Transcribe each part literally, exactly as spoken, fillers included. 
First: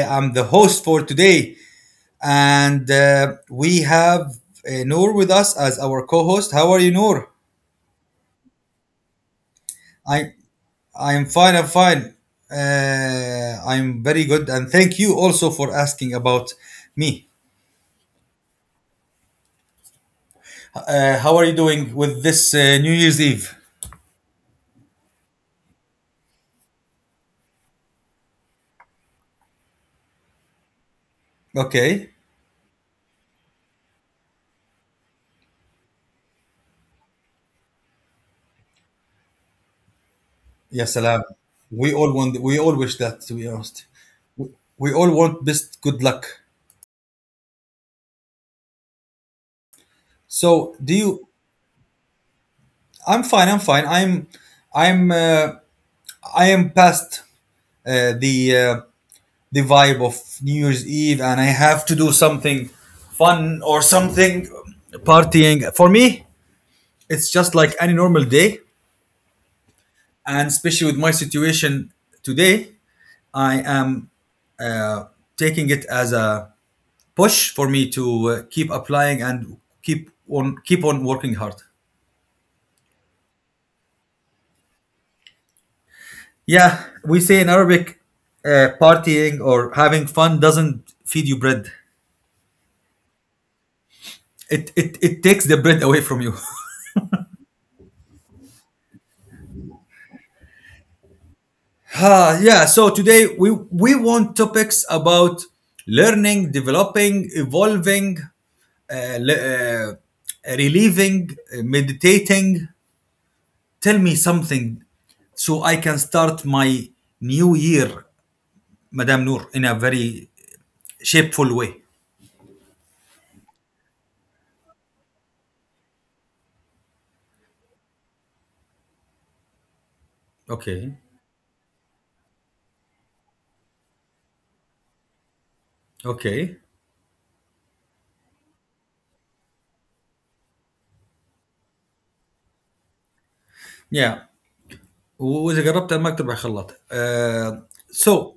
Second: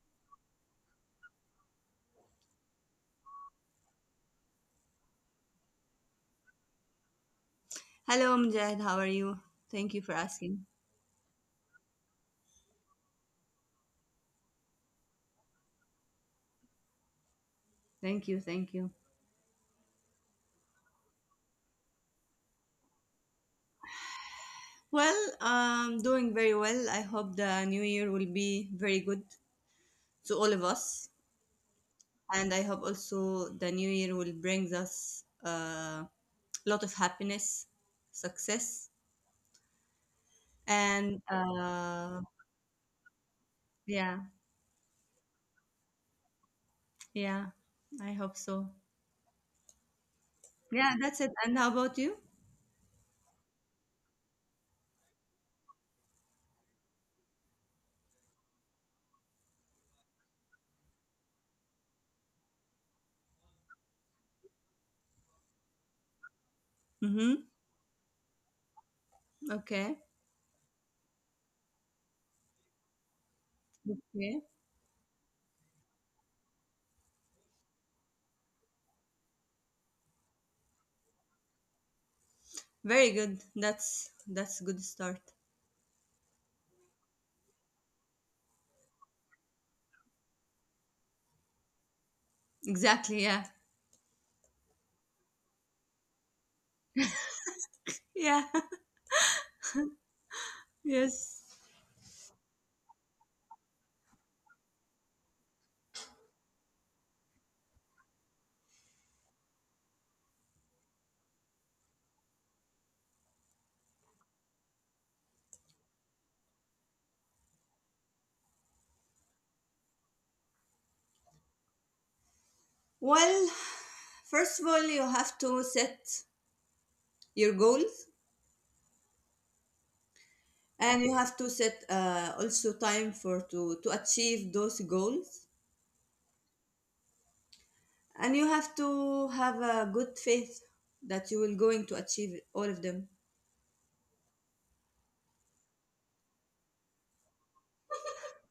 am the host for today. And uh, we have uh, Noor with us as our co-host. How are you, Noor? Hello, Mujahid. How are you? Thank you for I asking. I'm fine. I'm fine. Uh, I'm very good, and thank you also for asking about me. Thank you. Thank you. Uh, how are you doing with this uh, New Year's Eve? Well, um, doing very well. I hope the new year will be very good to all of us. Okay. And I hope also the new year will bring us uh, a lot of happiness, success, Yes, and salam. We uh, all want. We all wish that. To be honest, yeah, we all want best good luck. yeah, I hope so. So, Yeah, do that's it. you? And how about you? I'm fine. I'm fine. I'm I'm uh, I am past uh, the uh, the vibe of New Year's Eve, and I have to do something fun or something partying. For me, it's Mm-hmm. just like any normal day, Okay. and especially with my situation today, I am Okay. uh, taking it as a push for me to uh, keep applying and keep on keep on working hard. Very good. That's that's a good start. Yeah, we say in Arabic, uh, partying or having fun doesn't feed you bread. Exactly. Yeah. It, it, it takes the bread away from you. Yeah. Yes. Ah, yeah, so today we, we want topics about learning, developing, evolving, uh, le- uh, relieving, uh, meditating. Tell me something so I can start my new year, Madame Noor, in a very shapeful way. Well, first of all, you have to set your goals and Okay, you have to set uh, also time for to, to achieve those goals. okay. And you have to have a good faith that you will going to achieve all of them. Yeah, وإذا جربت ما تبع خلاط. Uh, so,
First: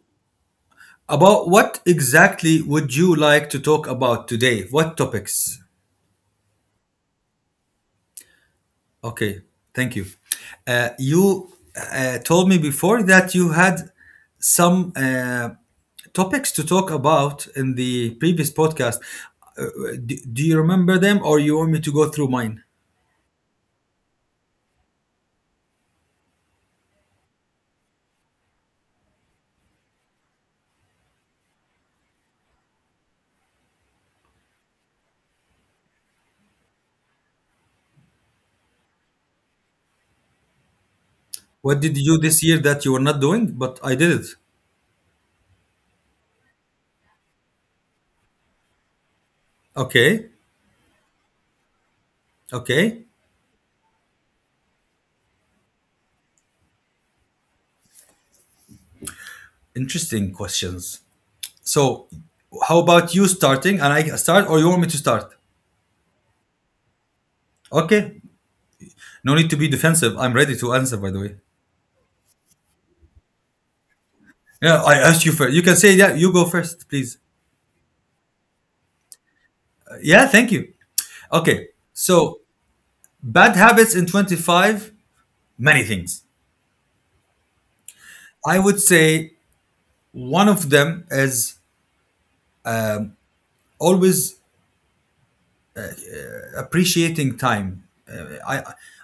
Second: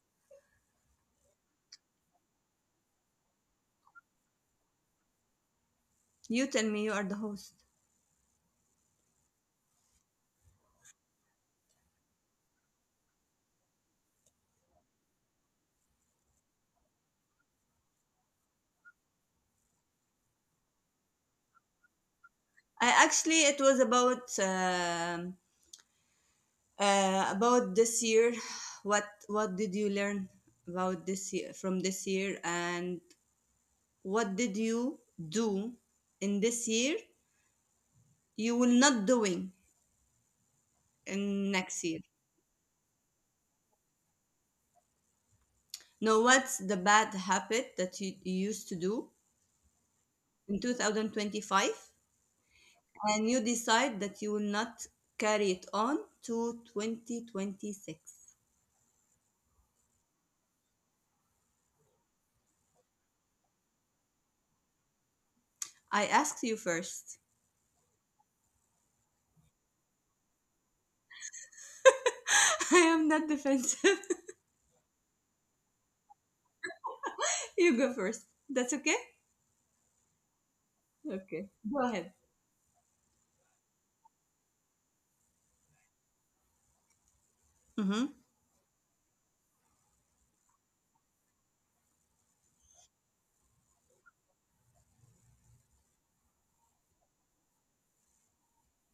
about what exactly would you like to talk about today? What topics? You tell me, you are the host. Okay, thank you. Uh, you uh, told me before that you had some uh, topics to talk about in the previous podcast. Uh, do, do you remember them or you want me to go through mine? I actually it was about um, uh, about this year. What what did you learn about this year from this year? And what did you do in this year you will not doing in next What year? did you do this year that you were not doing, but I did it? No, what's the bad habit that you, you used to do Okay, in twenty twenty-five okay. and you decide that you will not carry it on to twenty twenty-six? Interesting questions. So how about you starting and I start or you want me to start? I asked you first. Okay. No need to be defensive. I'm ready to answer by the way. I am not defensive. Yeah, I asked you first. You can say yeah, you go first, please. You go first. That's okay? Uh, Yeah, thank you. Okay. Okay. Go ahead. So bad habits in twenty-five, many things. Mm-hmm. I would say one of them is always appreciating time. Uh, I,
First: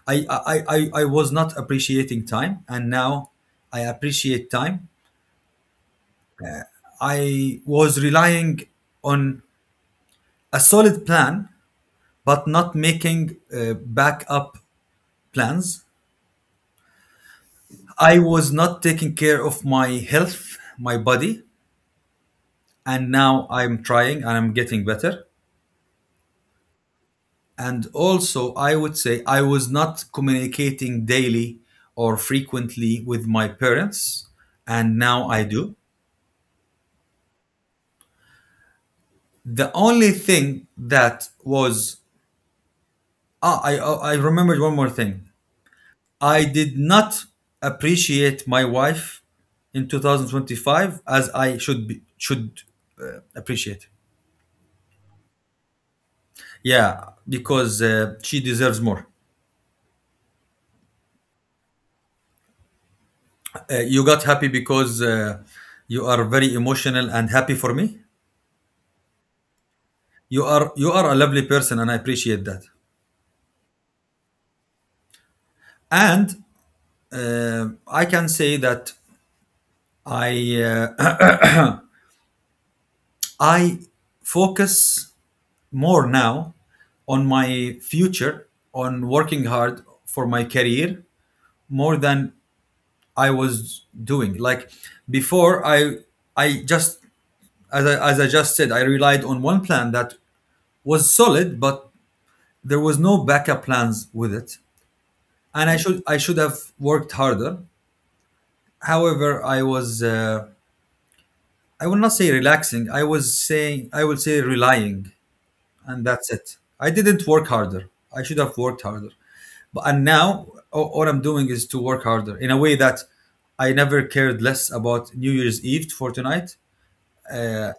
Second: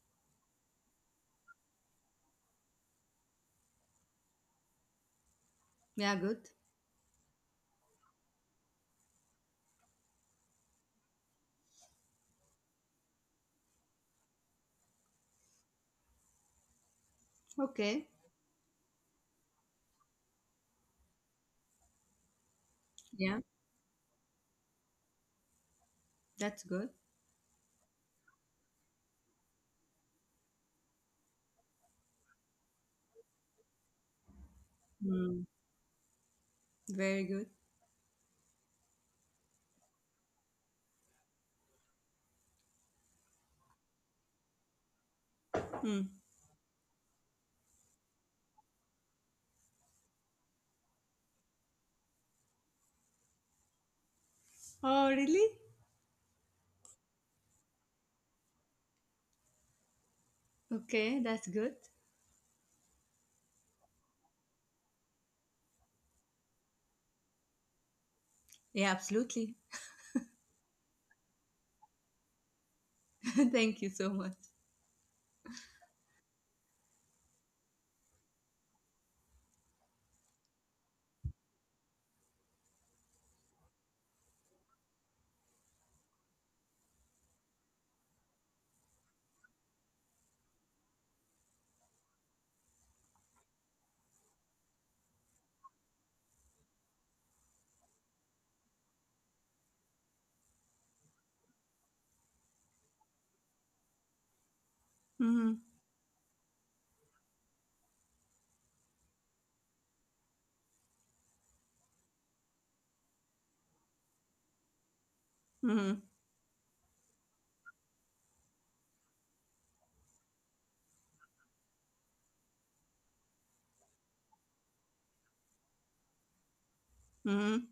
I, I, I, I was not appreciating time, and now I appreciate time. Yeah, good. I was relying on a solid plan, but not making uh, backup plans. Okay. I was not taking care of my health, my body, and Yeah, now I'm trying and I'm getting better. that's good. And also, I would say I was not communicating daily or frequently with my parents, and now I Mm. do. Very good. The only thing that was ah, I I I remembered one more thing. Mm. I did not appreciate my wife in twenty twenty-five as I should be, should uh, appreciate. Oh, really? Yeah, because uh, she deserves more. Okay, that's good. Uh, you got happy because uh, you are very emotional and happy for me. Yeah, absolutely. You are you are a lovely person, and I appreciate that. Thank you so much. And uh, I can say that I uh, I focus more now on my future, on working hard for my career, more than I was doing. Like before, I I just as I, as I just said, I relied on one plan that was solid, but there was no backup plans with it, Hmm. and I should I should have worked harder. However, I was uh, I will not say relaxing. I was saying I will say relying, and Hmm. that's it. I didn't work harder. I should have worked harder. But and now a- all I'm doing is to work harder in a way that I never cared less about New Year's Eve for tonight. Hmm.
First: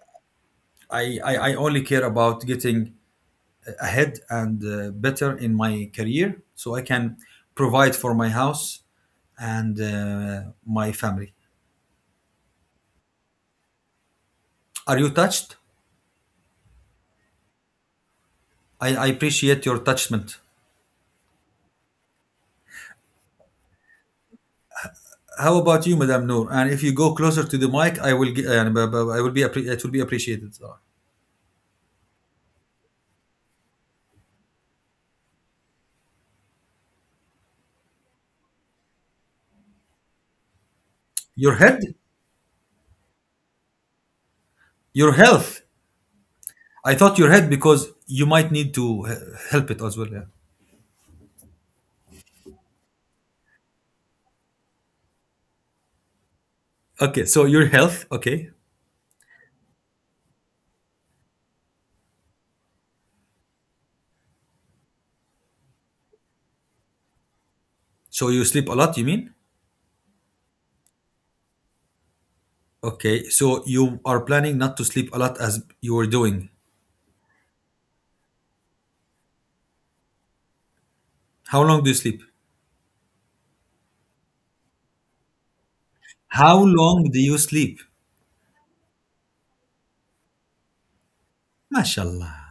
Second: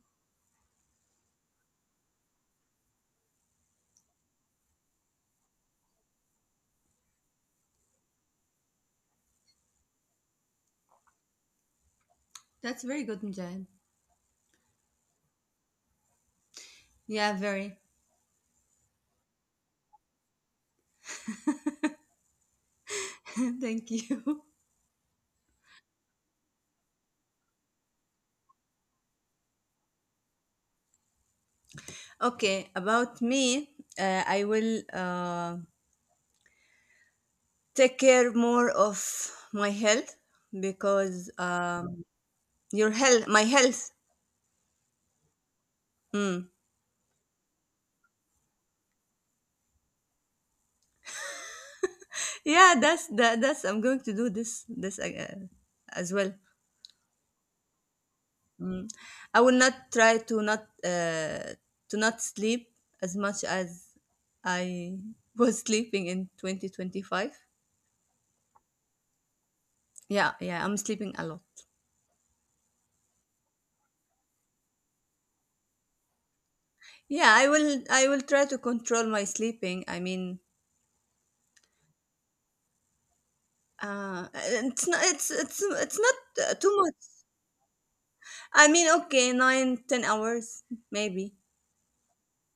I, I, I only care about getting ahead and uh, better in my career so I can provide for my house and uh, my family. That's very good, Mujahid. Are you touched? Yeah, very. I, I appreciate your touchment. Thank you. How about you, Madame Noor? And if you go closer to the mic, I will get, uh, b- b- I will be appre- it will be appreciated. Okay, about me, uh, I will uh, take care more of my health because Your head, um, your health, my health. your health. Mm. I thought your head because you might need to he- help it as well. Yeah. Yeah, that's that, that's. I'm going to do this this uh, as well. Okay, so your health. Okay, Mm. I will not try to not uh, to not sleep as much as I was sleeping in twenty twenty-five. so you sleep a lot. You mean? Yeah, yeah, I'm sleeping a lot. Okay, so you are planning not to sleep a lot as you were doing. Yeah, I will I will try to control my sleeping. I mean, How long do you sleep? uh, it's not it's it's it's not uh, How too much. long do you sleep? I mean, okay, nine ten hours maybe. Mashallah.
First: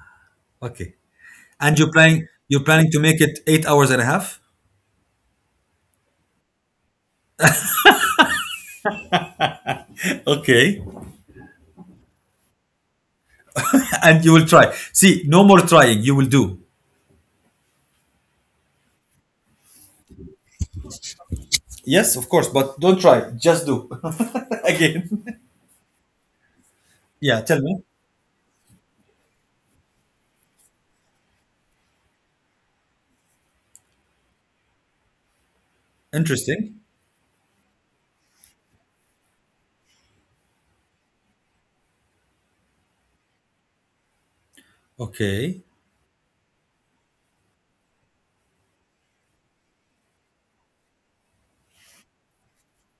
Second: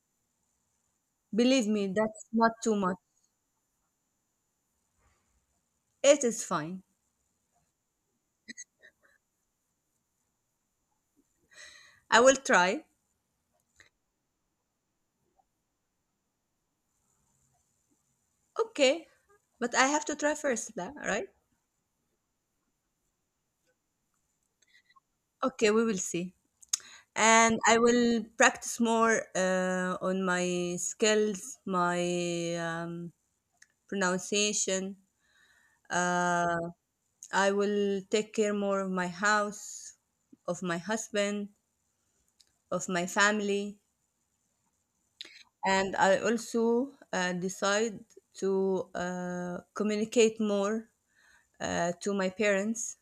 Okay. Believe And me, you're that's planning not you're too planning much. to make it eight hours and a half? It is fine. Okay. I will try. And you will try. See, no more trying. You will do. Okay, but I have to try first, la- right? Yes, of course, but don't try. Just do. Again. Okay, we will see. Yeah, tell And I me. will practice more uh, on my skills, my um, pronunciation. Uh, Interesting. I will take care more of my house, of my husband, of my family, Okay. and I also uh, decide to uh, communicate more uh, to my parents.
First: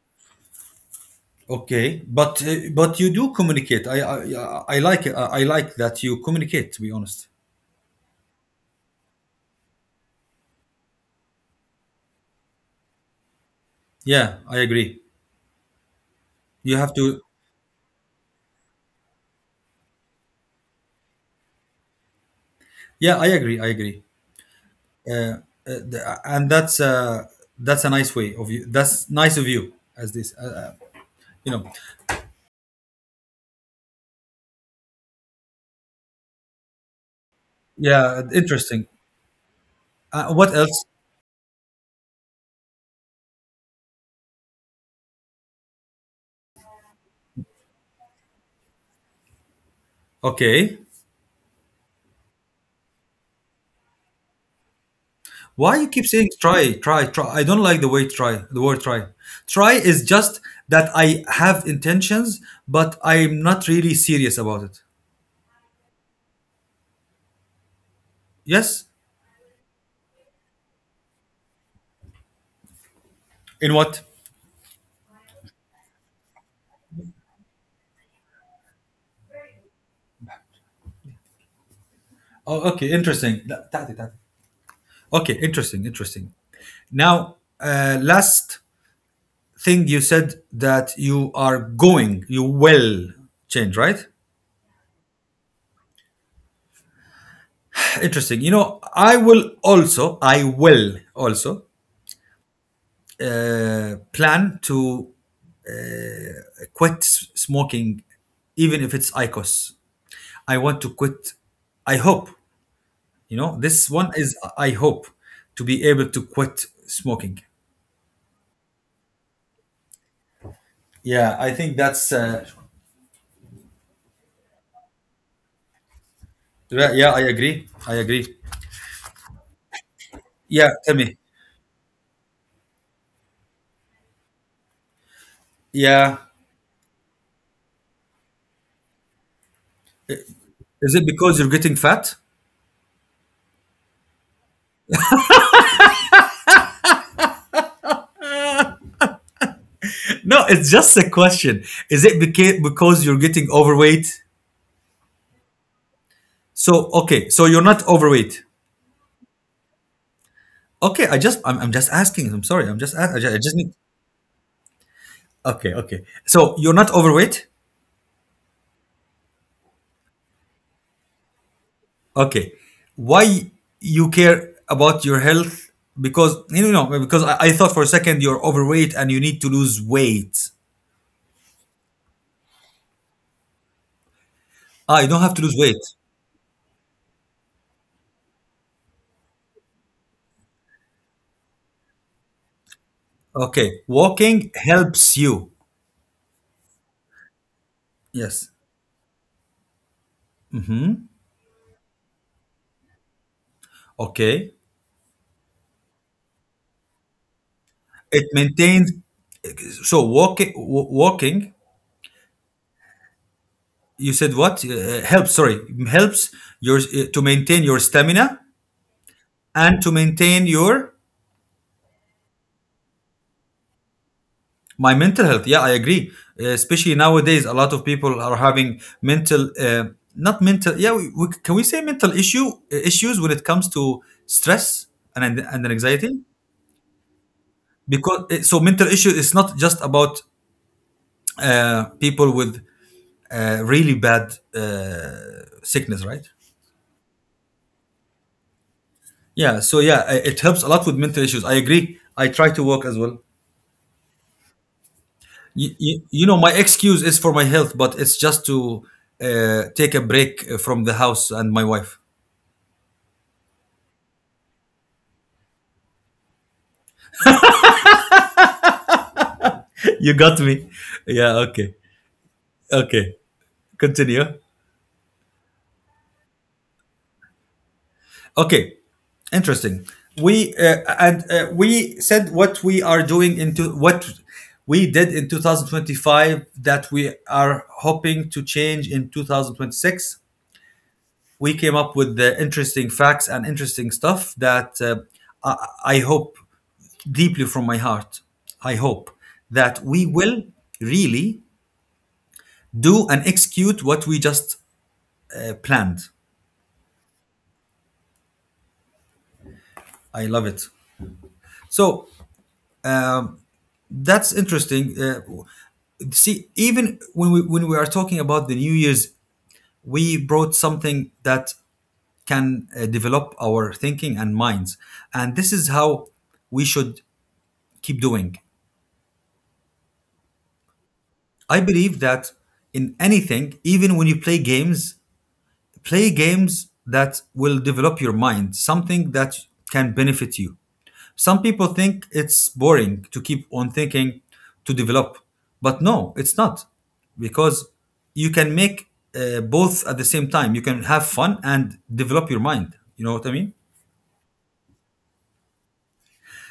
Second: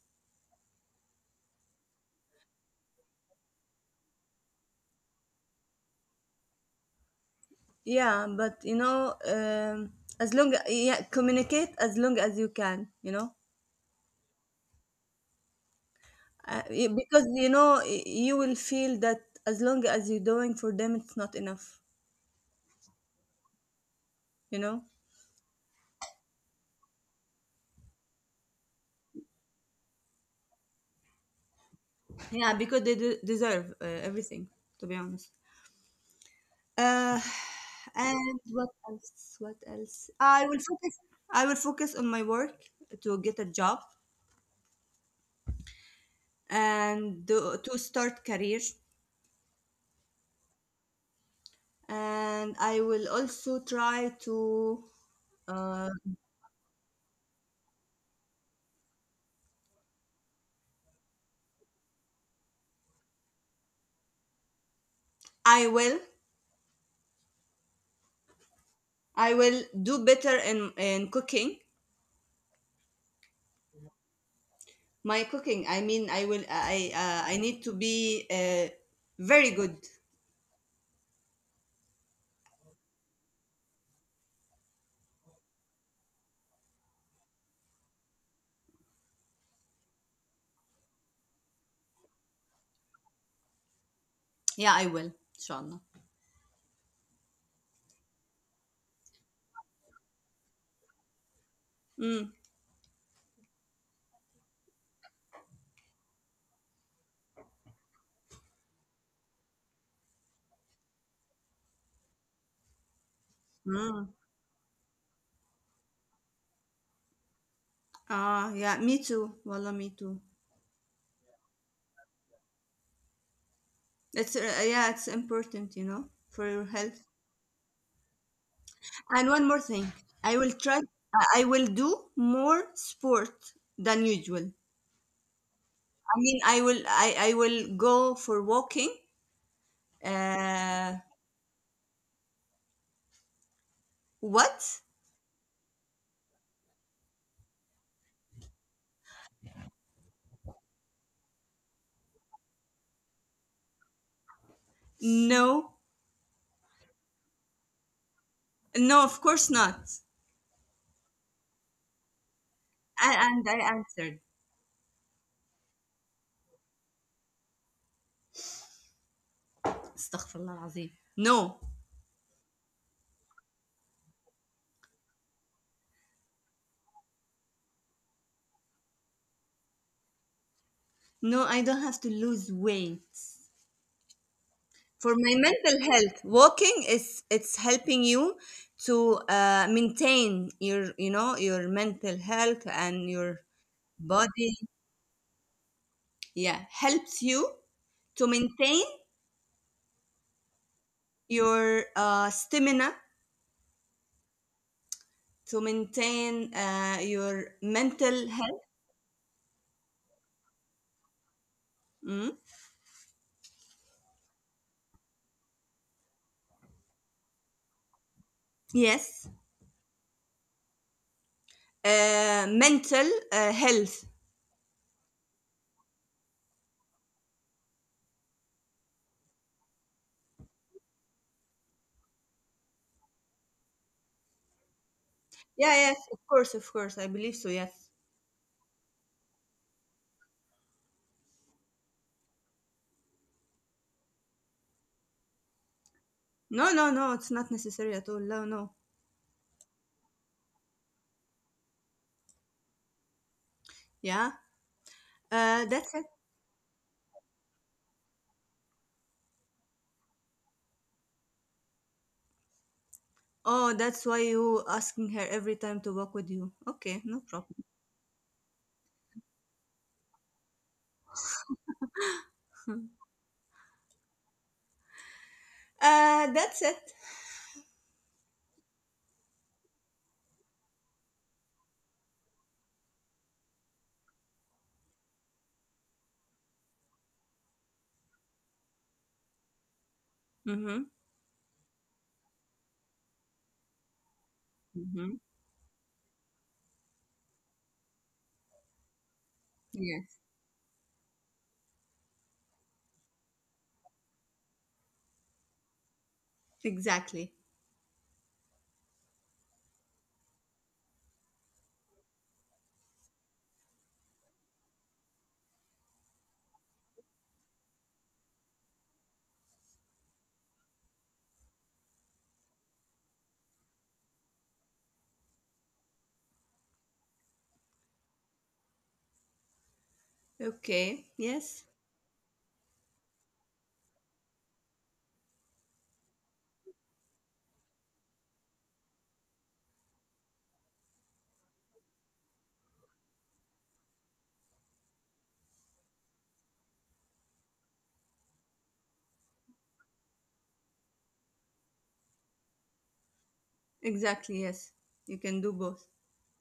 Okay. But uh, but you do communicate. I I I I like it. I I like that you communicate, to be honest. Yeah, but you know, um, as long, yeah, communicate as long as you can, you know. Yeah, I agree. Uh, You y- have to. Because you know, y- you will feel that as long as you're doing for them, it's not enough, Yeah, I agree. I agree. you know. Uh, uh, the- and that's uh, that's a nice way of you. That's nice of you, as this. Uh, uh, you know. Yeah, because they de- deserve uh, everything, to be honest. uh, Yeah, and what interesting. else what else Uh, i what will else? focus I will focus on my work to get a job and do, to start career. Okay. And I will also try to Why you uh, keep saying try, try, try? I don't like the way try. The word try. Try is just that I have intentions, but I'm not really serious about it. i will Yes. i will do better in in cooking. In what? My cooking, I mean. I will, I, uh, I need to be uh, very good. Oh, okay. Interesting. لا، تعالي- تعالي. Okay. Interesting. Interesting. Now, uh, last thing you said that you are going, you will change, right? Yeah, I will. Inshallah. Interesting. You know, I will also, I will also Mm. uh, plan to quit smoking, even if it's ICOS. I want to quit. I hope, you know, this one Mm. is I hope to be able to quit smoking. Ah, yeah, me too. Wallah, me too. Yeah, I think that's. Uh, It's uh, yeah, it's important, you know, for your health. yeah, I agree. I agree. And one more thing, I will Yeah, try. tell me. I I will do more sport than usual. Yeah. I mean, I will. I I will go for walking. Is Uh, it because you're getting fat? what? No, it's just a question. Is it beca- because you're getting overweight? No, So okay, so you're not overweight. no, of course not. Okay, I just I'm, I'm just asking. I'm sorry. I'm just a- A- I just, I And just I need. answered. Okay, okay. So you're not overweight. Astaghfirullah Azim. No, Okay, why you care about your health? Because you know because I, I thought for a second you're overweight and you need to lose weight. no, I don't have to lose weight. Ah, you For don't have my to lose weight. mental health, walking is, it's helping you to uh, maintain your, you know, your mental health and your Okay, walking body. helps you. Yeah, helps you to Yes. maintain Mm-hmm. your uh, stamina, Okay. to maintain uh, your It mental health. maintains. So walking, walking. Mm. You said what? Uh, helps. Sorry, helps your uh, to maintain your stamina Yes, and to maintain your uh, mental uh, health. my mental health. Yeah, I agree. Uh, especially nowadays, a lot of people are having mental, uh, not mental. Yeah, we, we, can we say mental issue uh, issues when it comes to stress and and Yeah, yes, anxiety? of course, of course. I believe so. Yes. Because uh, so mental issue is not just about uh, people with uh, really bad uh, sickness, right? No, no, no, it's not necessary at all. No, no. Yeah, so yeah, i- it helps a lot with mental issues. I agree. I try to walk as well. Yeah. Uh, You, That's you, it. you know, my excuse is for my health, but it's just to uh, take a break uh, from the house and my wife. Oh, that's why you asking her every time to walk with you. Okay, no problem. You got me. Yeah, okay. Okay. Continue. Uh, that's it. Okay. Interesting. We uh, and uh, we said what we are doing into what we did in twenty twenty-five that we are hoping to change in twenty twenty-six. Mm-hmm. we came up with the interesting facts and interesting stuff that uh, Mm-hmm. I, I hope deeply from my heart. I hope that we Yes. will really do and execute what we just uh, planned. Exactly. I love it. So that's interesting. Uh, see, even when we when we are talking about the New Year's, we brought something that can uh, develop our thinking and minds, and this is how we should keep doing. Okay. I Yes. believe that in anything, even when you play games, play games that will develop your mind, something that can benefit you. Some people think it's boring to keep on thinking to develop, but no, it's not because you can make uh, both at the same time. You can have fun and develop your mind. You know what I mean? Exactly. Yes. You can do both.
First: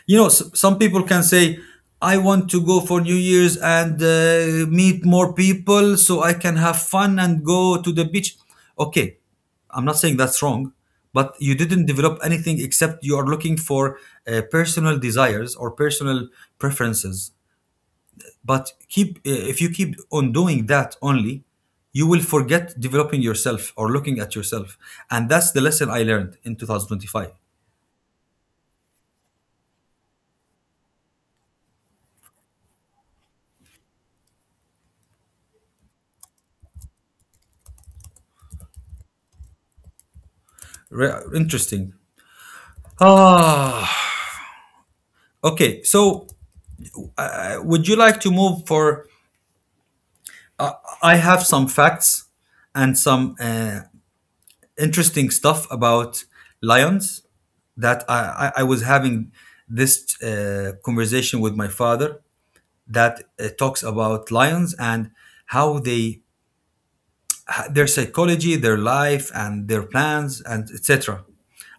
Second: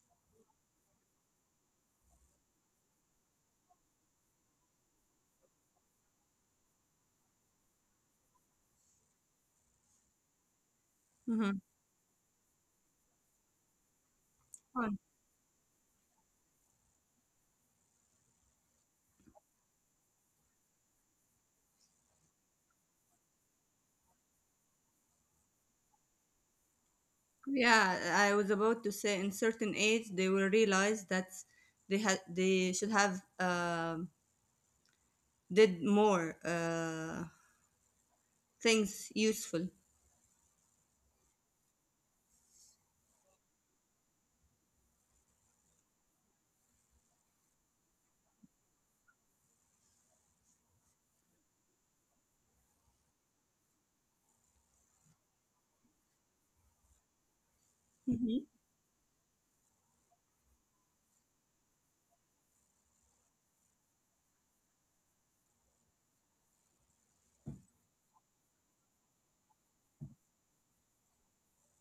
You know, s- some people can say, I want to go for New Year's and uh, meet more people so I can have fun and go to the beach. Okay, I'm not saying that's wrong, but Mm-hmm. you didn't develop anything except you are looking for uh, Fun. personal desires or personal preferences. But keep uh, if you keep on doing that only, you will forget developing yourself or looking at yourself, and that's the lesson I learned in twenty twenty-five. Yeah, I was about to say, in certain age they will realize that they had they should have um did more uh things useful. Re- interesting. Ah, okay, so uh, would you like to move for? I have some facts and some uh, interesting stuff about lions that I, Mm-hmm. I, I was having this uh, conversation with my father that uh, talks about lions and how they their psychology, their life, and their plans, and et cetera.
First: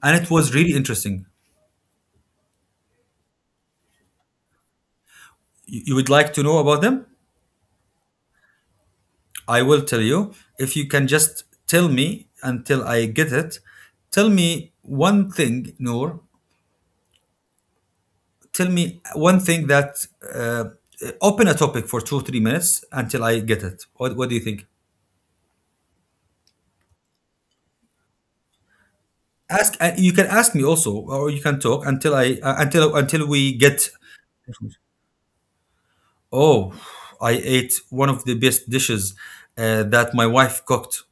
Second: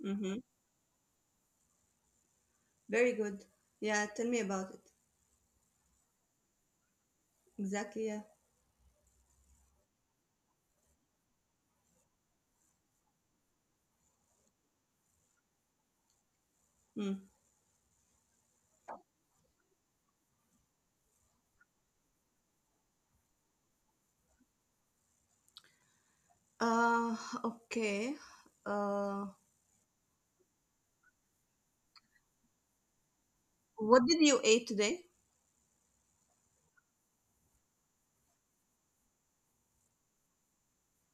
And it Mm-hmm. was really interesting. Very good. Yeah, tell me about it. You, you would like to know about them? Exactly, yeah. I will tell you if you can just tell me until I get it. Tell me one thing, Noor. Mm. Tell me one thing that uh, open a topic for two three minutes until I get it. What, what do you think? Uh, okay. Uh, Ask. Uh, you can ask me also, or you can talk until I uh, until until we get. what did you eat today? Oh, I ate one of the best dishes uh, that my wife cooked.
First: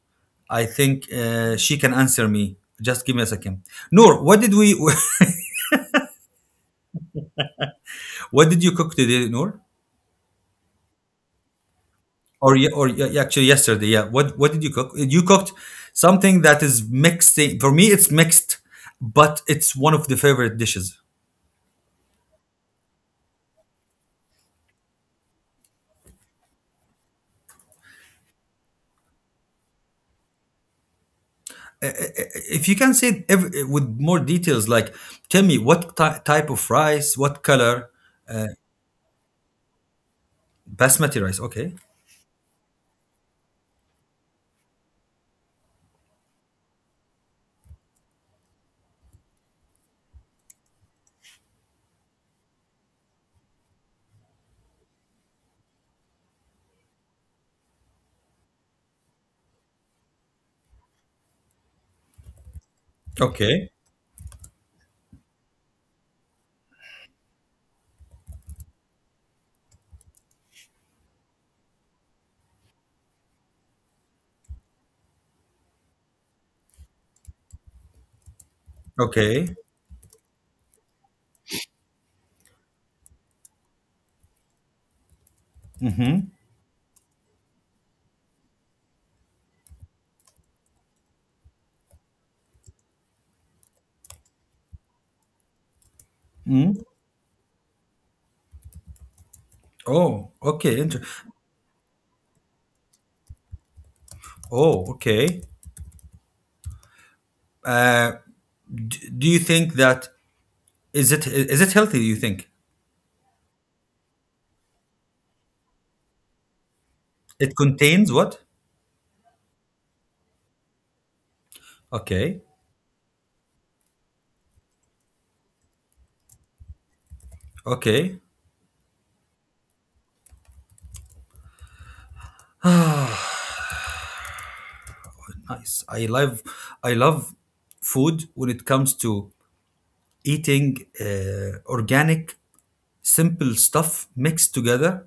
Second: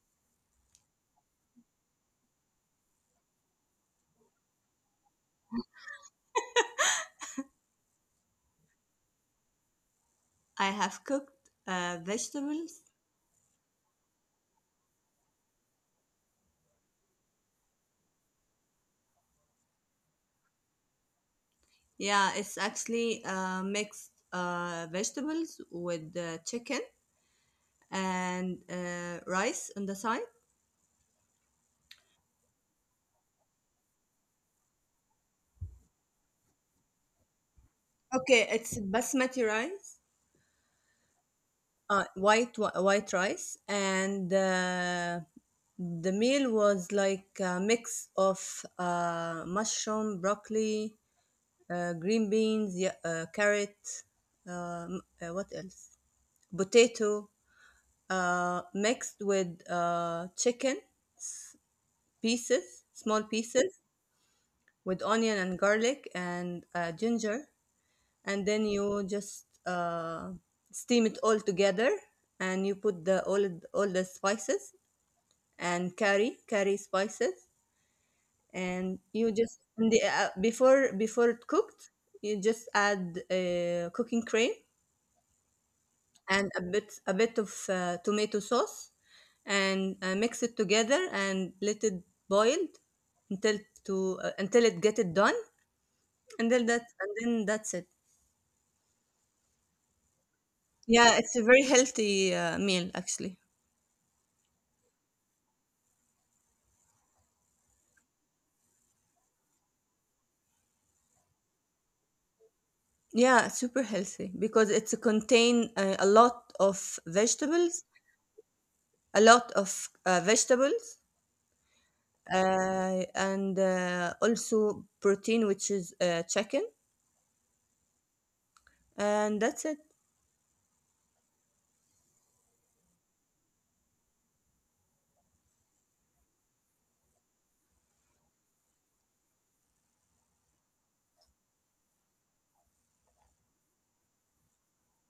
I think uh, she can answer me. Just give me a second. Noor, what did we? What did you cook today, Noor? I have cooked uh, or ye- vegetables. Or ye- actually, yesterday, yeah, what what did you cook? You cooked something that is mixing for me. It's mixed, but it's one of the favorite dishes. Yeah, it's actually uh, mixed uh, vegetables with uh, chicken and uh, rice on the side. I- I- if you can say it with more details, like tell me what ty- type of rice, what color. Okay, it's basmati rice, Basmati rice, okay. uh, white whi- white rice, and uh, the meal was like a mix of uh, mushroom, broccoli, uh, green beans, yeah, uh, carrot, um, uh, what else? Potato, uh, mixed with uh, chicken pieces, small Okay, pieces, with onion and garlic and uh, ginger. And then you just uh, steam it all together and you put the all, all the spices and curry, curry spices. And you okay. just, in the, uh, before, before it cooked, you just add uh, cooking cream Mhm. and a bit a bit of uh, tomato sauce and uh, mix it together and let it boiled until to uh, until it get it done, and then that and then that's it. Oh, okay, inter- Yeah, it's a very healthy uh, meal actually. oh okay. uh, d- do you think that is it is it healthy, do you think? Yeah, super healthy because it's contain uh, a lot of It vegetables contains what? a lot of uh, vegetables Okay. uh, and uh, also protein, which is uh, chicken. Okay. And that's it. Nice. I love I love food when it comes to eating uh, organic, simple stuff mixed together,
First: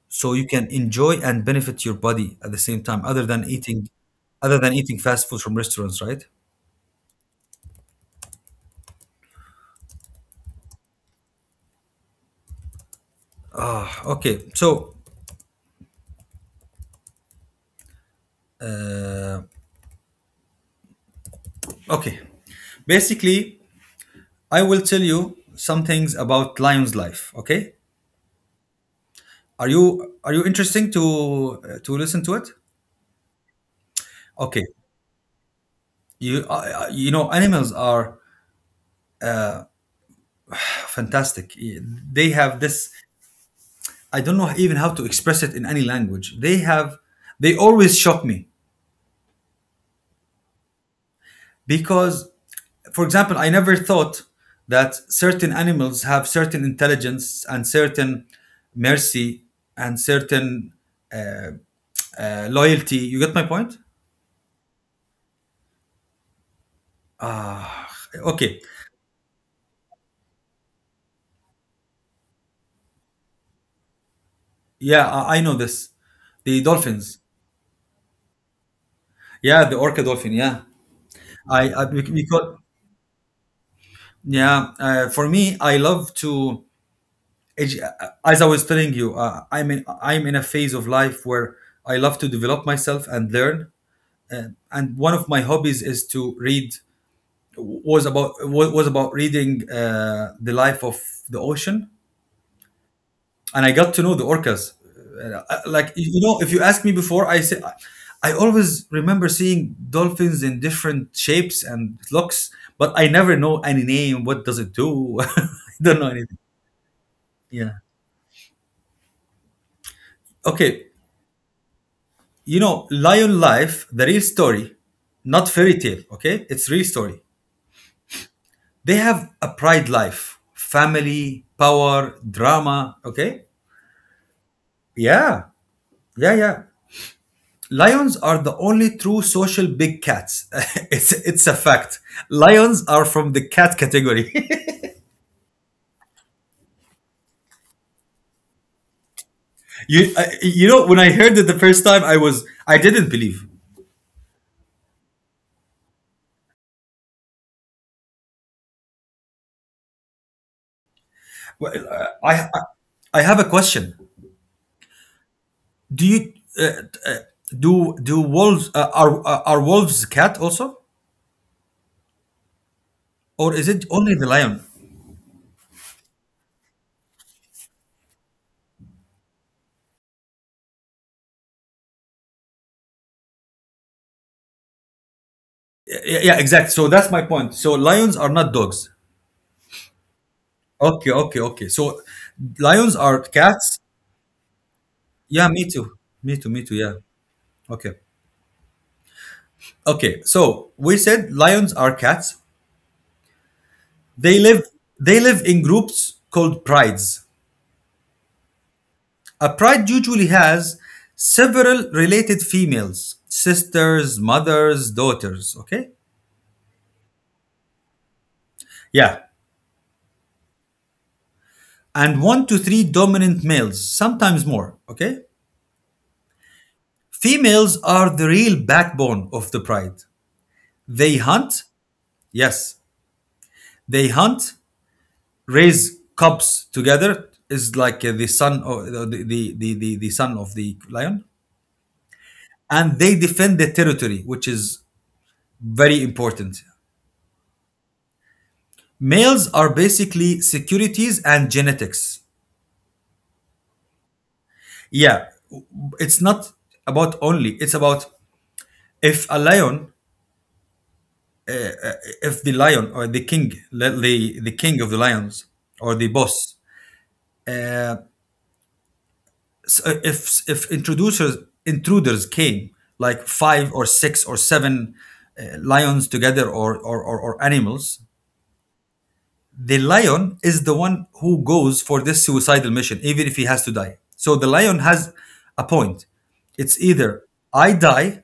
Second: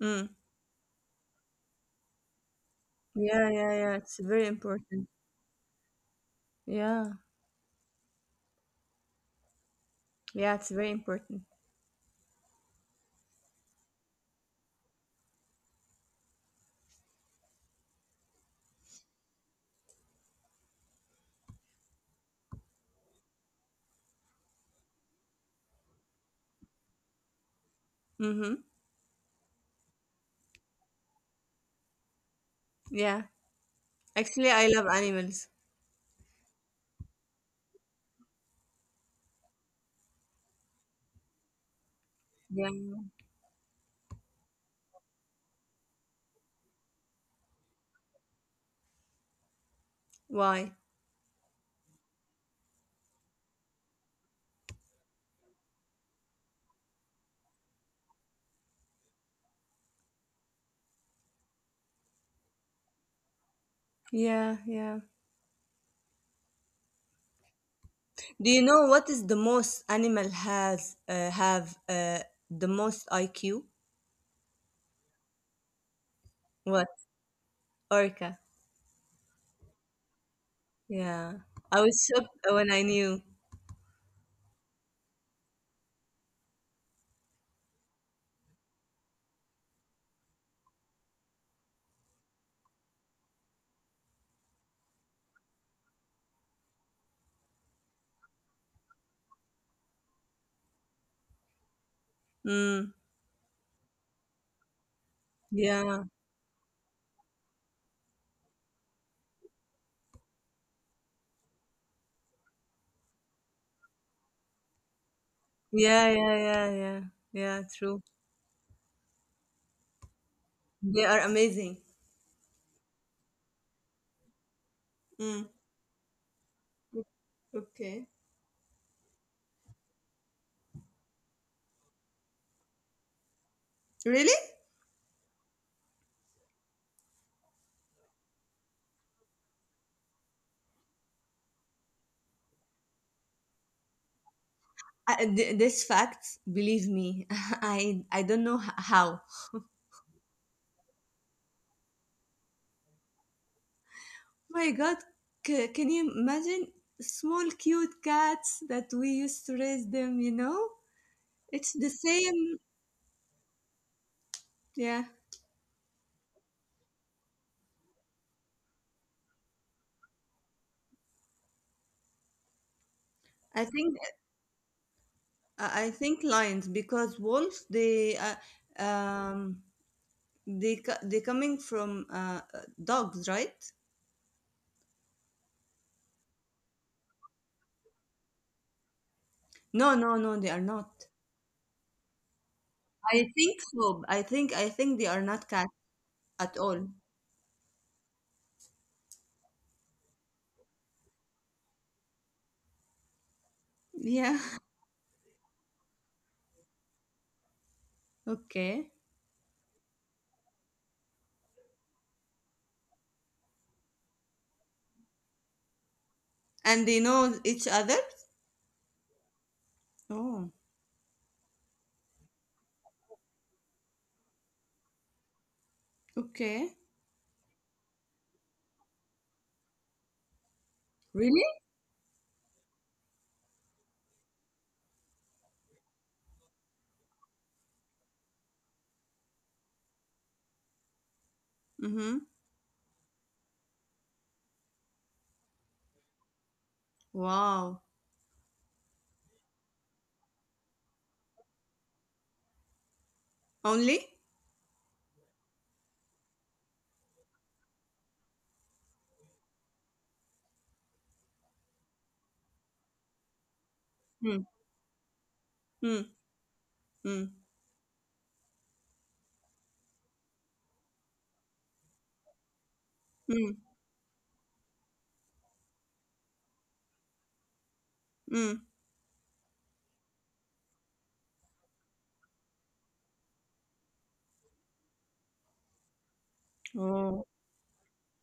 Mm. so you can enjoy and benefit your body at the same time, other than Yeah, yeah, eating, yeah, it's very other than eating important. fast food from restaurants, right? Yeah, yeah, it's very important. Okay, so uh, okay. Basically, I will tell you some things about Lion's life, okay? Mm-hmm. Are you are you interesting to uh, to listen to it? Yeah. Actually, Okay. I love animals. You uh, uh, you know animals are fantastic. They have this. Yeah. I don't know even how to express it in any language. They have. They always shock me Why? because, for example, I never thought that certain animals have certain intelligence and certain mercy and certain uh, uh, loyalty. You get my point? Yeah, yeah. Do Okay. you know what is the most animal has uh, have uh, the most I Q? Yeah, I, I know this. The What? dolphins. Orca. Yeah, the orca dolphin. Yeah. Yeah. I, I I was shocked because when I knew. yeah, uh, for me, I love to Ej- as I was telling you, uh, I'm in I'm in a phase of life where I love to develop myself and learn. Uh, and one of my hobbies is to read. Was about wa- was about reading uh, the life of the ocean, Mm. and I got to know the orcas. Uh, uh, like Yeah. you know, if you ask me before, I say I always remember seeing dolphins in different shapes and looks, but I never know any name. What does it do? I don't know Yeah, anything. yeah, yeah, yeah. Yeah, Yeah. true. Okay. They are amazing. You know, Lion Life, the real story, not Mm. fairy tale, okay? It's real story. Okay. They have a pride life, family, power, drama, okay? Really? Yeah, yeah, yeah. Lions are the only true social big cats. it's it's a fact. Lions are from the cat category. I, th- this fact, believe me, I I don't know h- how. You I, you know, when I heard it the first time, I was I didn't believe. My god, c- can you imagine, small cute cats that we used to raise them, you know, Well, it's the uh, I same. I I have a question. Yeah, Do you uh, uh, do do wolves uh, are are are wolves cat also, or i is it think i only the lion? I think lions because wolves they uh, um they co- they coming from uh, uh, dogs, right? Yeah, yeah, exactly. So that's my point. So lions are not dogs. No, no, no, they are Okay, not. okay, okay. So lions are I think cats. so I think I think they are Yeah, not me cats too. Me too. at Me too. all. Yeah. Okay. Okay. So we said lions are cats. They Yeah. live they live in groups called prides. Okay. A pride usually has several related females, sisters, mothers, daughters, okay? And they know each other? Yeah. Oh, And one to three dominant males, sometimes more. Okay? okay. Females are the real backbone of the pride. They Really? hunt, yes, they hunt, raise cubs together, is like uh, the son of uh, the, the, the, the, the son of the lion, Mm-hmm. and they defend their territory, which is very important. Wow. Males are basically securities and genetics. Only? Yeah, it's not about only, it's about if a lion, if the lion or the king, let Hmm. the the king of the lions or Hmm. the boss Hmm. s- uh, if if introducers, intruders came, like Hmm. five or six or seven uh, lions together, or or or or animals, Hmm. the lion is the one who goes for this suicidal mission, even if he has to die. So the lion has a point. It's either Oh, I die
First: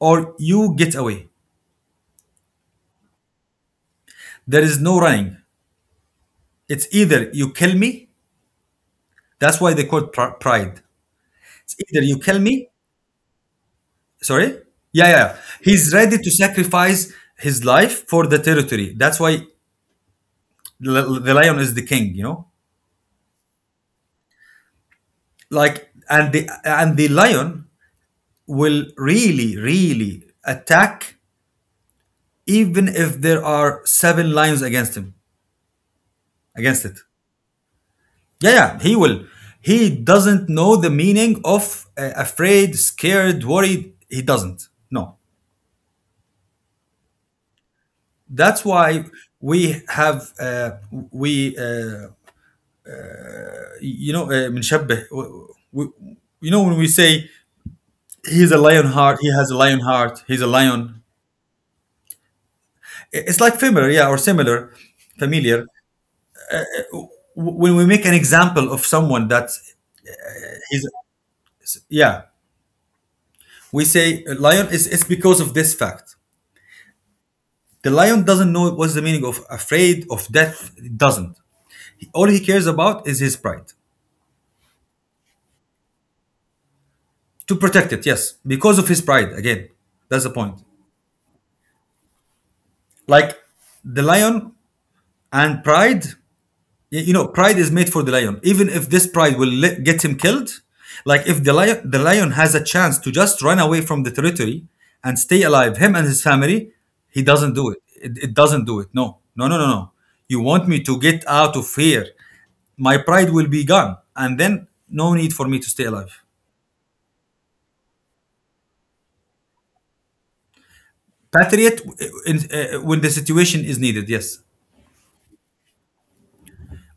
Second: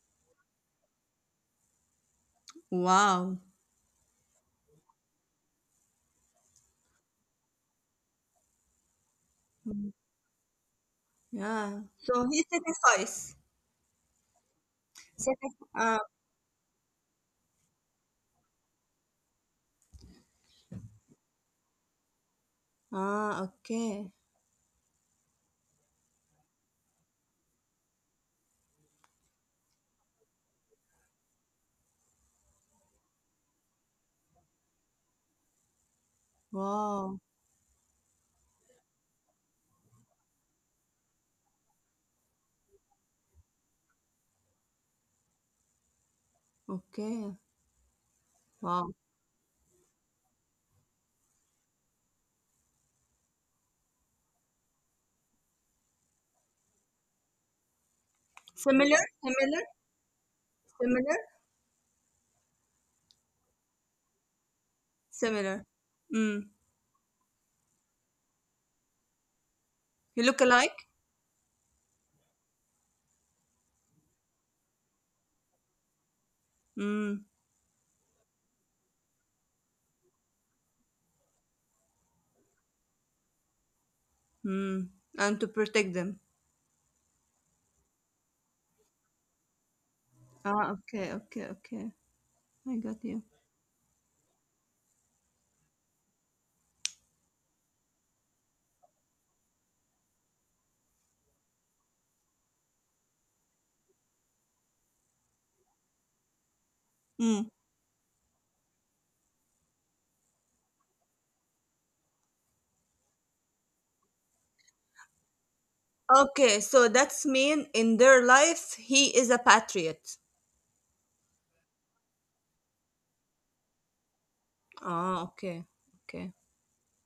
or you get away. wow. There is no running. It's either you kill me. That's why they Mm. call it pri- pride. It's Yeah. either you So kill he me. sacrificed. Sorry? Yeah, yeah, yeah. Sacrifice. He's Ah, ready to sacrifice his life for the territory. That's why l- the lion is the king, you know? ah, okay. Like, and the and the lion will really really attack even if there are seven lions against him, against it. Wow. Yeah, yeah, he will. He doesn't know the meaning of uh, afraid, scared, worried. He doesn't. No, Okay. that's Wow. why we have uh, we uh, you know, uh, بنشبه, we, you know, when we say he's a lion Similar, heart, he has similar, a lion heart, he's a lion. similar, I- It's like familiar, yeah, or similar, Similar. familiar. Mm. W- When we make an example of someone that's You look alike? he's, yeah, we say a lion, is it's because of this fact. Mm, The lion doesn't know what's the meaning of afraid of death. It doesn't. All he cares about is his pride. mm. And to protect them. To protect it, yes, because of his pride. Again, that's the point. Ah, okay, okay, okay. I got you. Like, the lion and pride, you know, pride is made for the lion, even if this pride will let, get him killed. Like if the lion the lion has a chance to just run away from the territory and stay alive, him and his family, he Mm. doesn't do it. it, it doesn't do it. No, no, no, no, no. You want me to get out of here? My pride will be gone, and then no need for me to stay alive. Okay, so that's mean in their life he is a patriot. Patriot, uh, in, uh, when the situation is needed, yes. Ah, okay, okay.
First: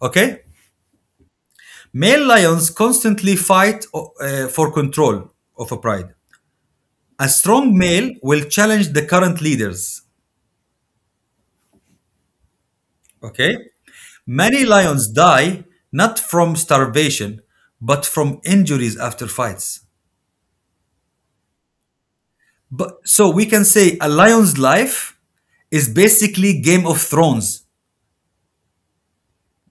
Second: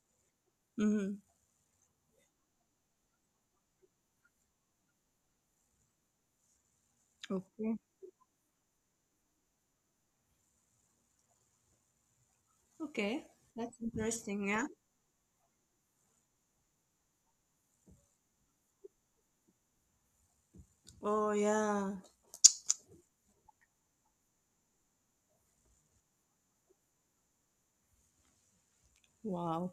Okay, Mhm. male lions constantly fight uh, for control of a pride. A Okay. strong male will challenge the current leaders. Okay, Okay? that's interesting. Yeah. Many lions die, not from starvation, but from injuries after fights. Oh yeah. But so we can say a lion's life is basically Game of Thrones. Wow.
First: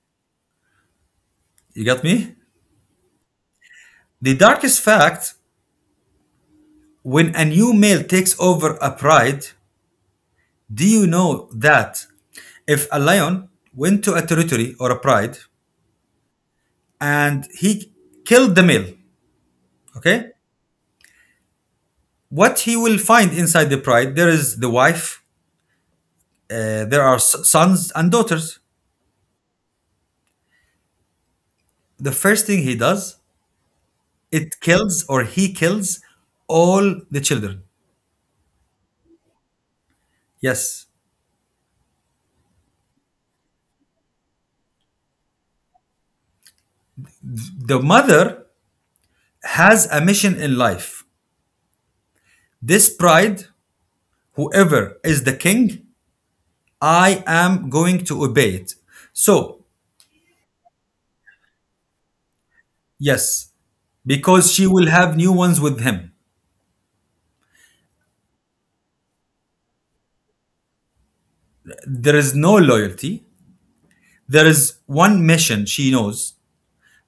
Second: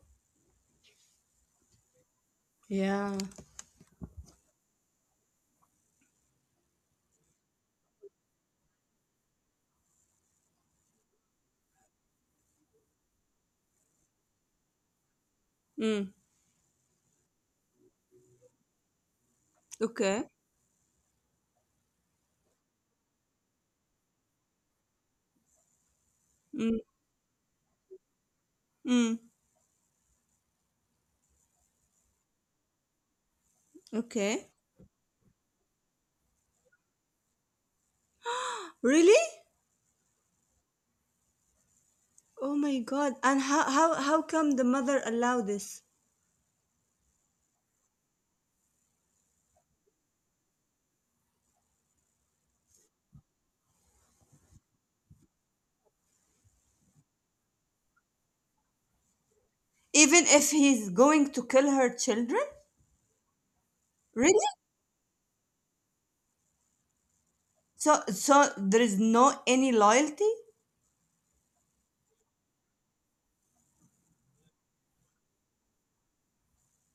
You got me? Yeah. The darkest fact, when a new male takes over a pride, do you know that if a lion went to a territory or a pride Mm. and he killed the male, okay? Okay. What he will find inside the bride, there is the wife, uh, Mm. there are s- sons and daughters. Mm. The first thing he does, Okay. it kills, or he kills all the children. Really? Yes. Oh my god. And how how how come the mother allowed this? The mother has a mission in life: this bride, whoever is the king, I am going to obey it. So Even if he's going to kill her children? yes, because Really? she will have new ones with him. So so there is no any loyalty? There is no loyalty. There is one mission she knows.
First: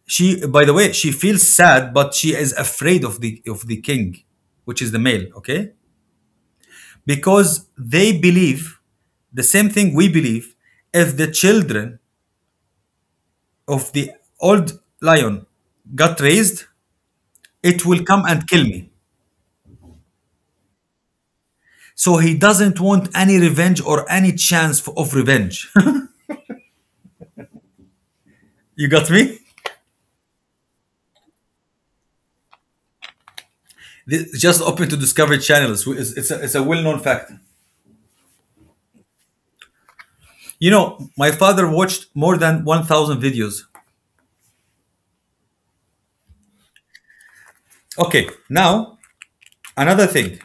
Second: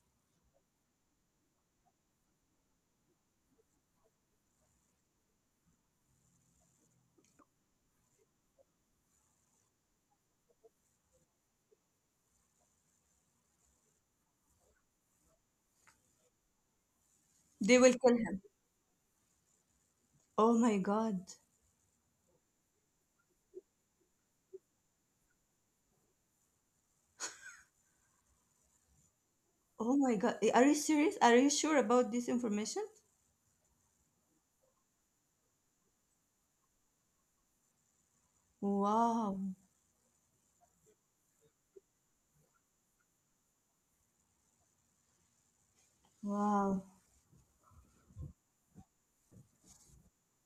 She, by the way, she feels sad, but she is afraid of the of the king, which is the male, okay? Because they believe the same thing we believe: if the children of the old lion got raised, They it will will kill come him. and kill me. Oh my god. So he doesn't want any revenge or any chance for, of revenge. You got me? Oh my god. Are you serious? Are you sure about this information? This- just open to discovery channels. It's, it's a, it's a well-known fact. Wow. You know, my father watched more than one thousand videos. Wow. Okay, now. Another thing,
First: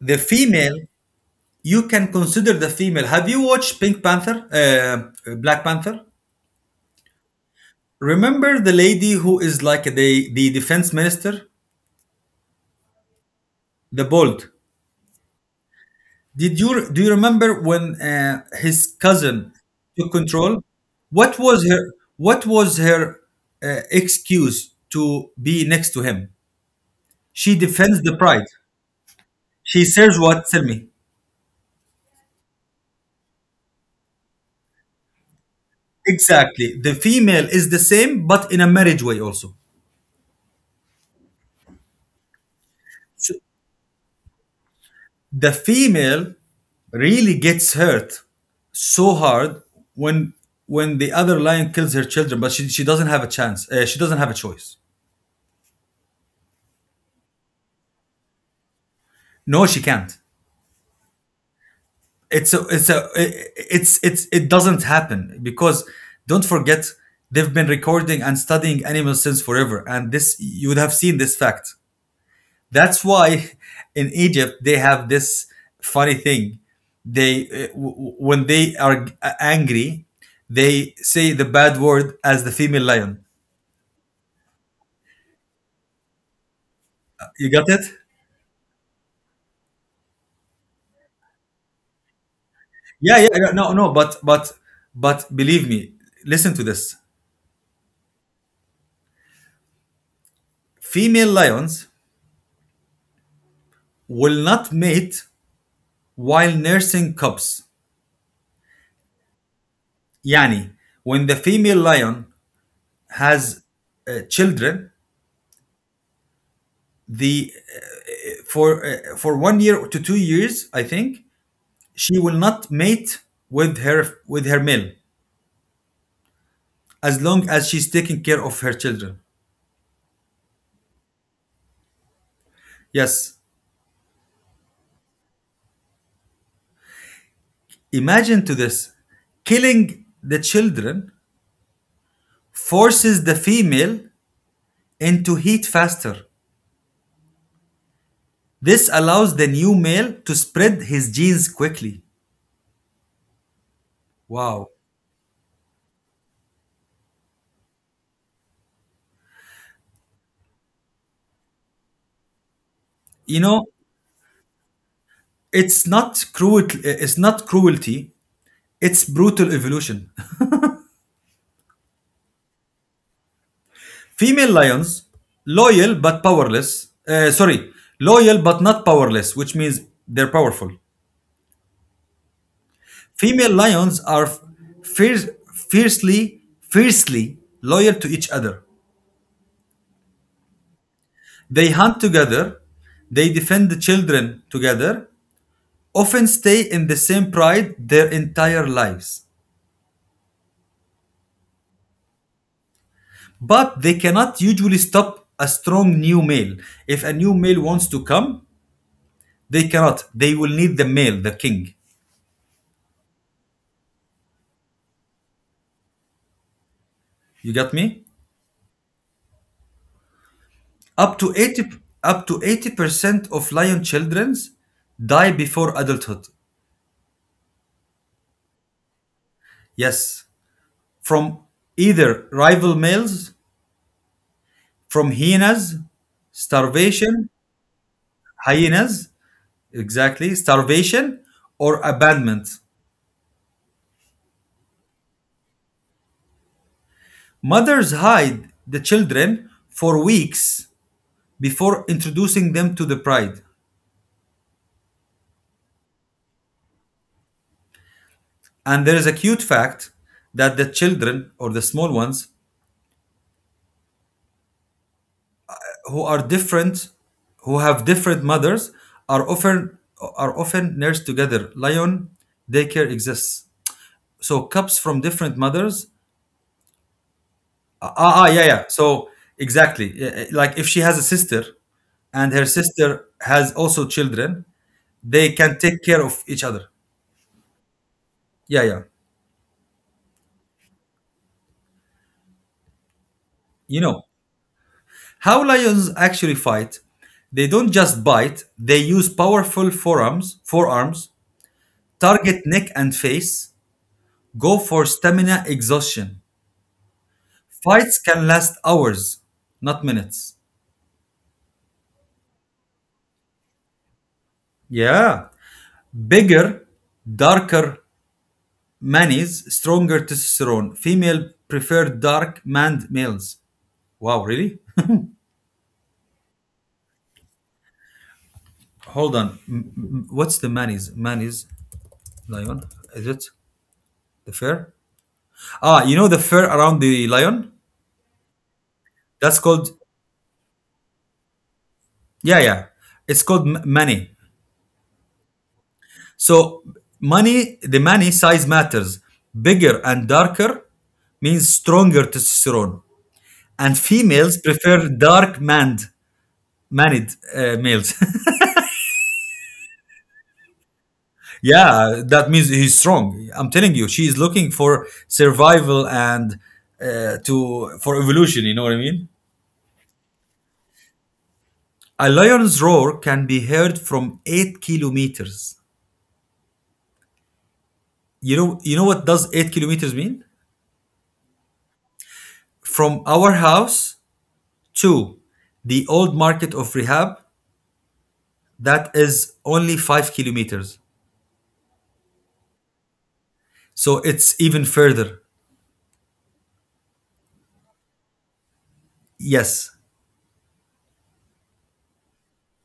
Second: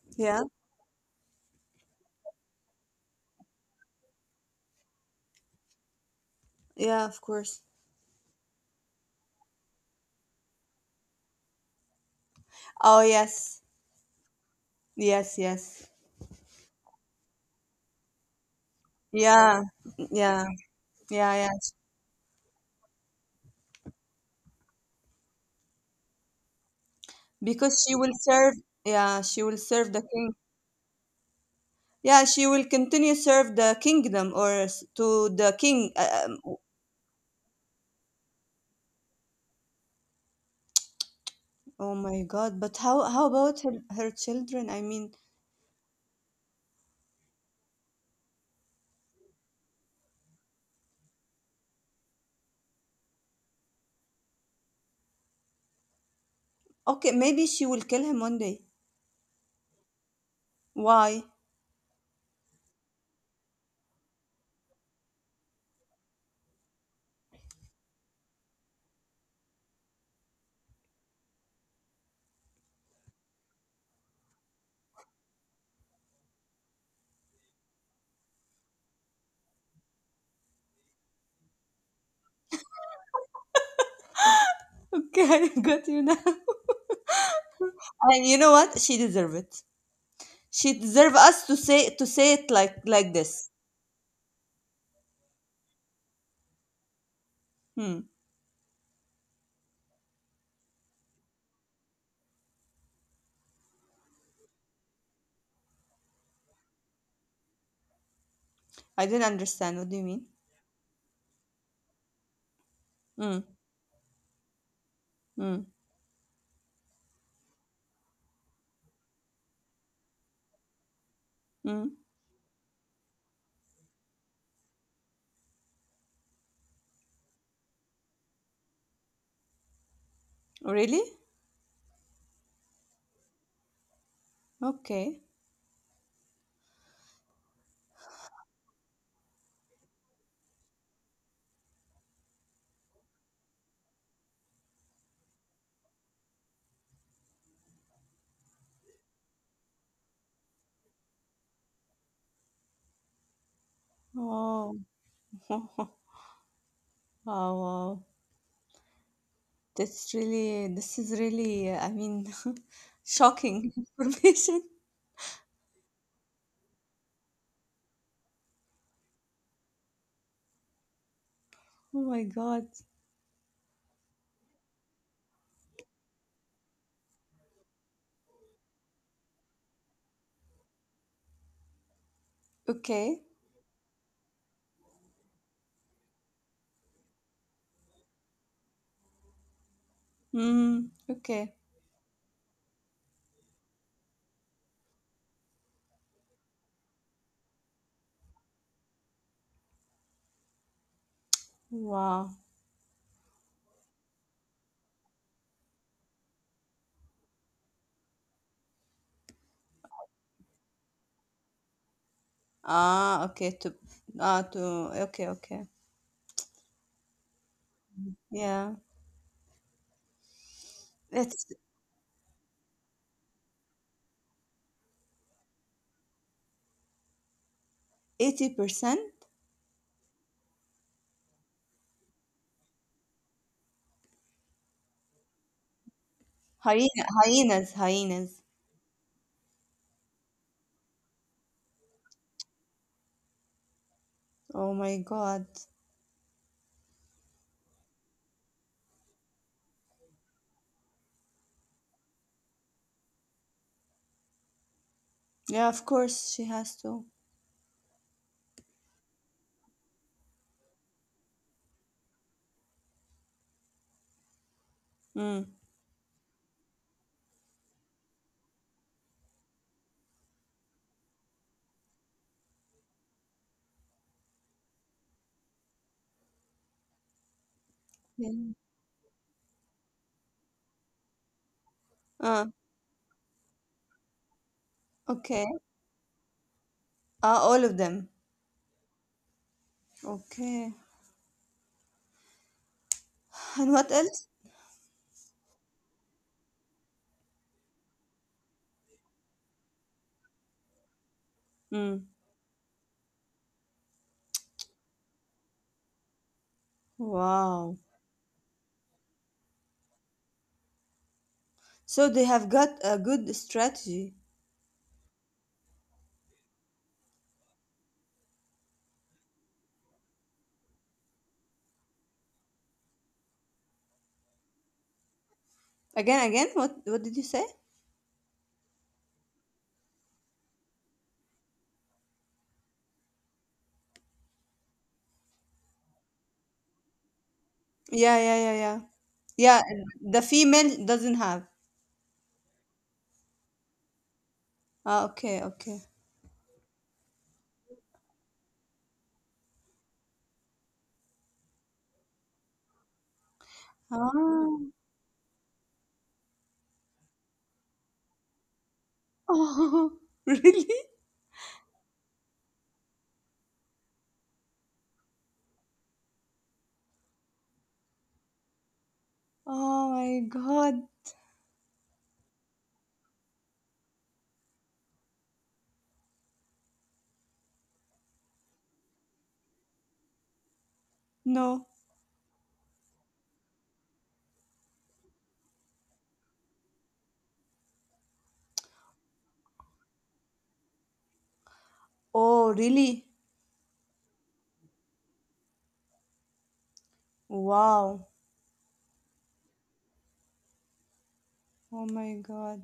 the Yeah. female, you can consider the female. Have you watched Pink Panther, uh, Black Panther? Yeah, of course. Remember the lady who is like the the defense minister, Oh yes, the bold. yes, yes. Did you Do you remember when uh, his cousin Yeah, took yeah, control? What yeah, yeah. was her What was her uh, excuse to be next to him? She Because she defends will the pride. serve. Yeah, she will She serve the serves king. what? Tell me. Yeah, she will continue serve the kingdom or s- to the king. Uh, Um, Exactly. The female is the same, but in a marriage way also. Oh my God! But how how So about her, her children? I mean, the female really gets hurt so hard when when the other lion kills her children, but she, she doesn't have a chance, uh, she doesn't have a choice. okay, maybe she will kill him one day. No, she can't. Why? It's a, it's a it's it's It doesn't happen because don't forget, they've been recording and studying animals since forever, and this, you would have seen this fact. That's why in Egypt they have this funny thing. They uh, w- when they are angry, they say the bad word as the female lion. Okay, I got you now. You got it? And you know what? She deserve it. She deserve us to say to say it like like Yeah, yeah, this. yeah, no, no, but but but believe me, listen to this. Hmm. Female lions will not mate while nursing cubs. I didn't understand. What do you mean? Yani, when the female lion Hmm. has uh, children, Hmm. the uh, for uh, for one year to two years, I think, Hmm. she will not mate with her with her male as long as she's taking care of her children. Really? Yes. Okay. Imagine to this: killing the children forces the female into heat faster. This allows the new male to spread his genes quickly. Wow. Oh, oh, wow. That's really, this is really, I mean, You know, shocking information. it's not cruel, it's not cruelty, it's brutal evolution. Oh my God. Female lions, loyal but powerless. Uh, sorry, loyal but not powerless, which means they're powerful. Okay. Female lions are fierce, fiercely, fiercely loyal to each other. Mm, okay. They hunt together. They defend the children together. Often stay in the same pride their entire lives. Wow. But they cannot usually stop a strong new male. If a new male wants to come, they cannot. They will need the male, the king. Ah, okay. To, ah, to, okay, okay. You got me? Yeah. Up to That's 80 Up to eighty percent of lion children die before adulthood. eighty percent? Yes, from either rival males, from hyenas, Hyena, starvation, hyenas, hyenas. hyenas, exactly, starvation or abandonment. Oh my God. Mothers hide the children for weeks before introducing them to the pride. Yeah, of course she has to. And there is a cute fact that the children or the small ones Mm. who are different who have different mothers are often are often nursed together. Lion daycare exists. So cubs from different mothers, ah, ah ah, yeah, Yeah. yeah, so exactly. Yeah, yeah, like if she has a sister and her Ah, sister has also children, they okay. can take care of each other. Ah, all of them. Yeah, yeah. Okay. And You what know else? how lions actually fight? They don't just bite. They use powerful forearms forearms, Mm. target neck and face. Go for stamina exhaustion. Wow. Fights can last hours, not minutes. So they have got a good strategy. Yeah. Bigger, darker manis, stronger testosterone. Female prefer dark manned males. Wow, really? Again, again, what what did you say? Hold on. M- m- what's the manis? Manis, lion? Is it the fur? Ah, you know the fur around the lion? Yeah, yeah, yeah, yeah. That's Yeah, called, the female doesn't have. yeah, yeah, it's called m- mani. Ah, okay, okay. So money, the money size matters. Bigger and darker means stronger testosterone, and females Ah. prefer dark manned manned uh, males. Oh, really? yeah, that means he's strong. I'm telling you, she's looking for survival and uh, to for evolution. You know what I mean? Oh my God. A lion's roar can be heard from eight kilometers. You know, you know what does eight kilometers mean? No. From our house to the old market of Rehab. That is only five kilometers. Oh, really? So it's even further. Wow. Yes. Oh my God.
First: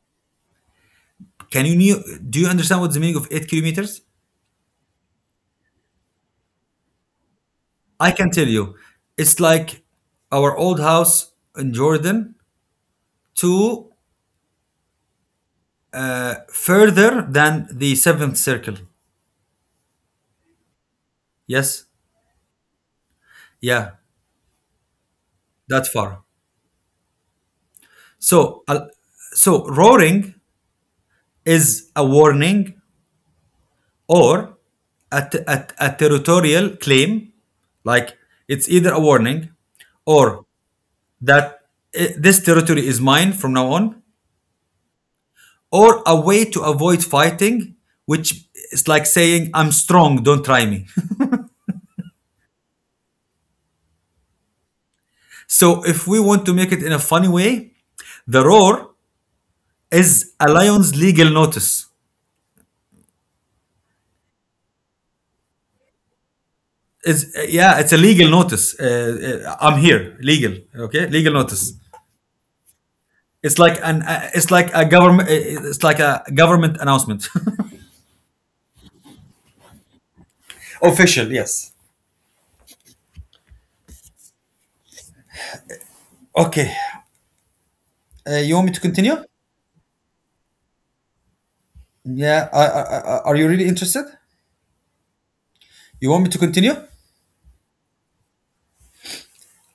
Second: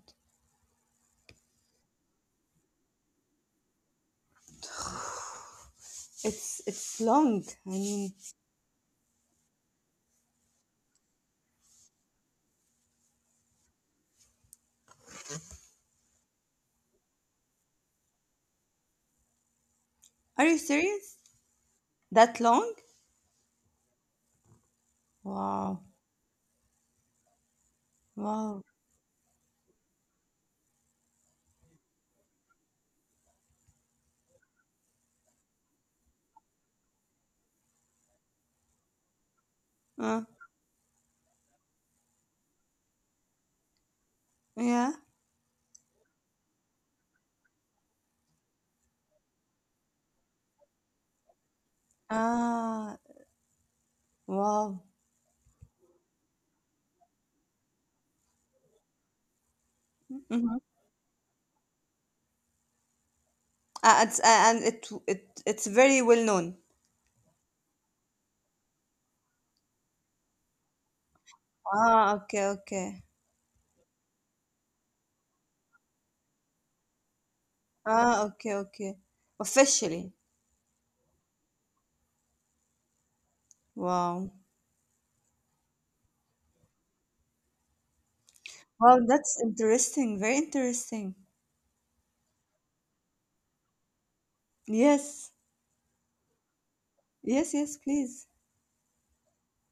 Can you knew, do you understand what's the meaning of eight kilometers? It's it's long. I mean, I can tell you. It's like our old house in Jordan to further than the seventh circle. are you serious? Yes. That long? Yeah. Wow. That far. Wow. So uh, so roaring is a warning or a, t- a, a territorial claim. Like it's either a warning Uh, or that eh, this territory is mine from now on, yeah. or a way to avoid fighting, which is like saying, I'm strong, don't try me. Ah, wow. so if we want to make it in a funny way, the roar is a Mhm. lion's legal notice. Uh, it's, uh, and it it it's very well known. Is yeah, it's a legal notice. Uh, uh, I'm here, legal. Okay, legal notice. Ah, okay, okay. It's like an uh, it's like a government uh, it's like a government announcement. Ah, okay, okay. Officially. Official, yes. Wow. Okay, uh, you want me to Wow, continue? that's interesting. Very interesting. Yeah. Uh, uh, uh, are you really interested? Yes. You want me to continue? Yes, yes, please.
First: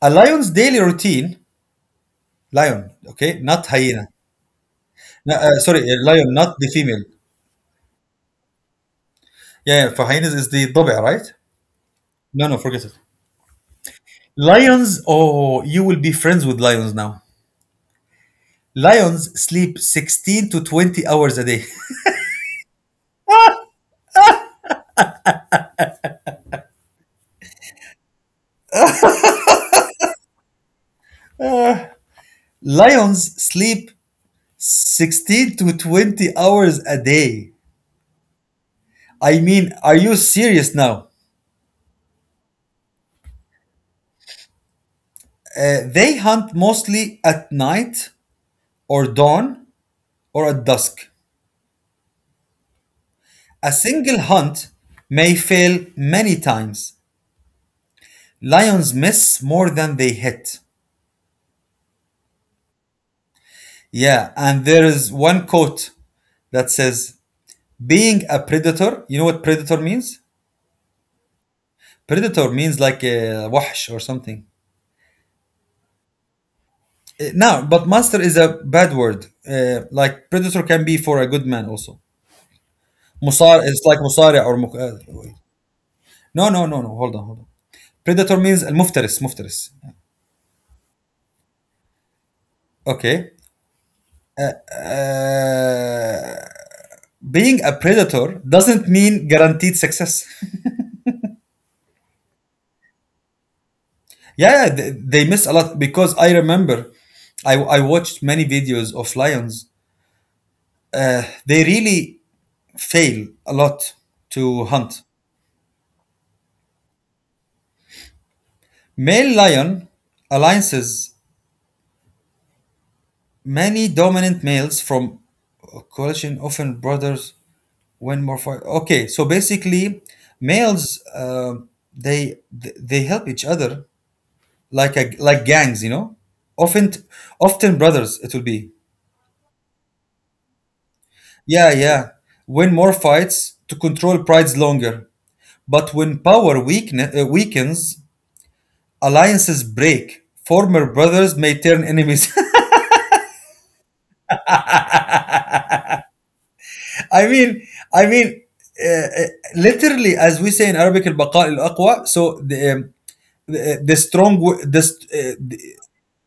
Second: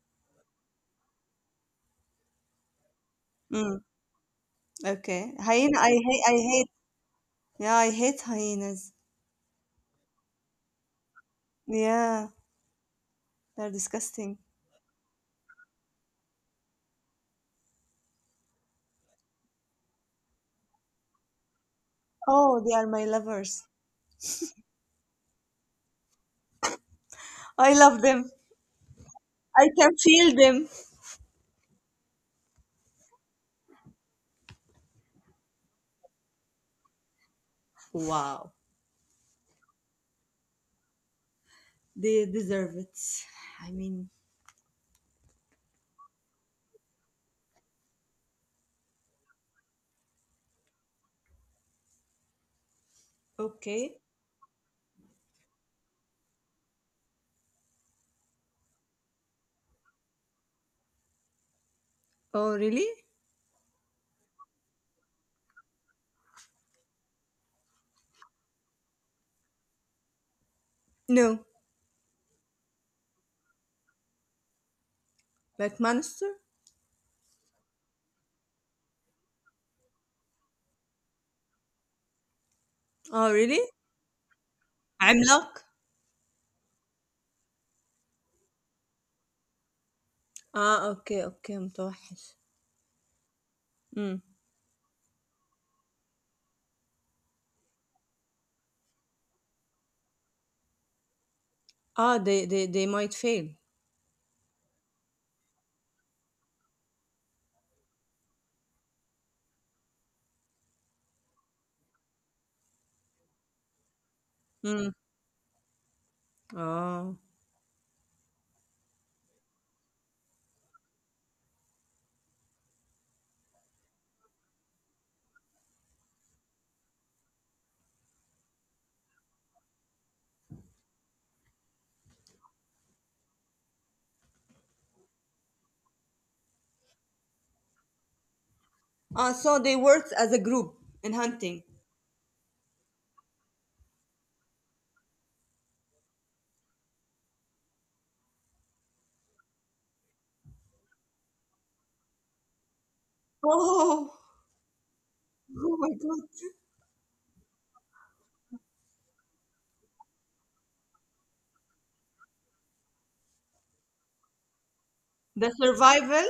A lion's daily routine, lion, okay, not Mm, hyena. okay. No, uh, Hyena, sorry, I a hate lion, I not hate. the female. Yeah, I hate hyenas. Yeah, yeah, for hyenas is the ضبع, right? Yeah, No, no, forget it. they're disgusting. Lions, oh, you will be friends with lions now. Lions sleep sixteen to twenty hours a day. Oh, they are my lovers. I love them. I can feel them. Lions sleep sixteen to twenty hours a day. Wow. I mean, are you serious now? They deserve it. I mean, Uh, they hunt mostly at night or dawn or at dusk. A okay. single hunt may fail many times. Lions miss more than they hit. Oh, really? Yeah, and there is one quote that says, being a predator, you know what predator means? No. Predator means like a wash or something. McMaster? Uh, Now, but monster is a bad word. Uh, like predator can be for a good man also. Oh, really? Musar, it's like musari or muk- uh, عملاق? no, no, no, no. Hold on, hold on. Predator means uh, muftaris, muftaris. Ah, okay, okay, متوحش. Okay. Mm. Uh, being a predator doesn't mean guaranteed success. Ah, they, they, they might fail. Yeah, they, they miss a lot because I remember I, I watched many videos of lions. They really fail a lot to Mm. hunt. Oh. Male lion alliances, many dominant males from a coalition, often brothers, win more fight. Okay, so basically, males uh, they they help each other, like a, like gangs, you know. Often often brothers it will be. Ah, so they worked as a group in hunting. Yeah, yeah. Win more fights to control prides longer. But when power weaken, uh, weakens, alliances break. Former brothers may turn enemies. Oh, oh my God. I mean, I mean, uh, uh, Literally, as we say in Arabic, البقاء الأقوى. So the um, the, uh, the strong, w- the, st- uh, The the survival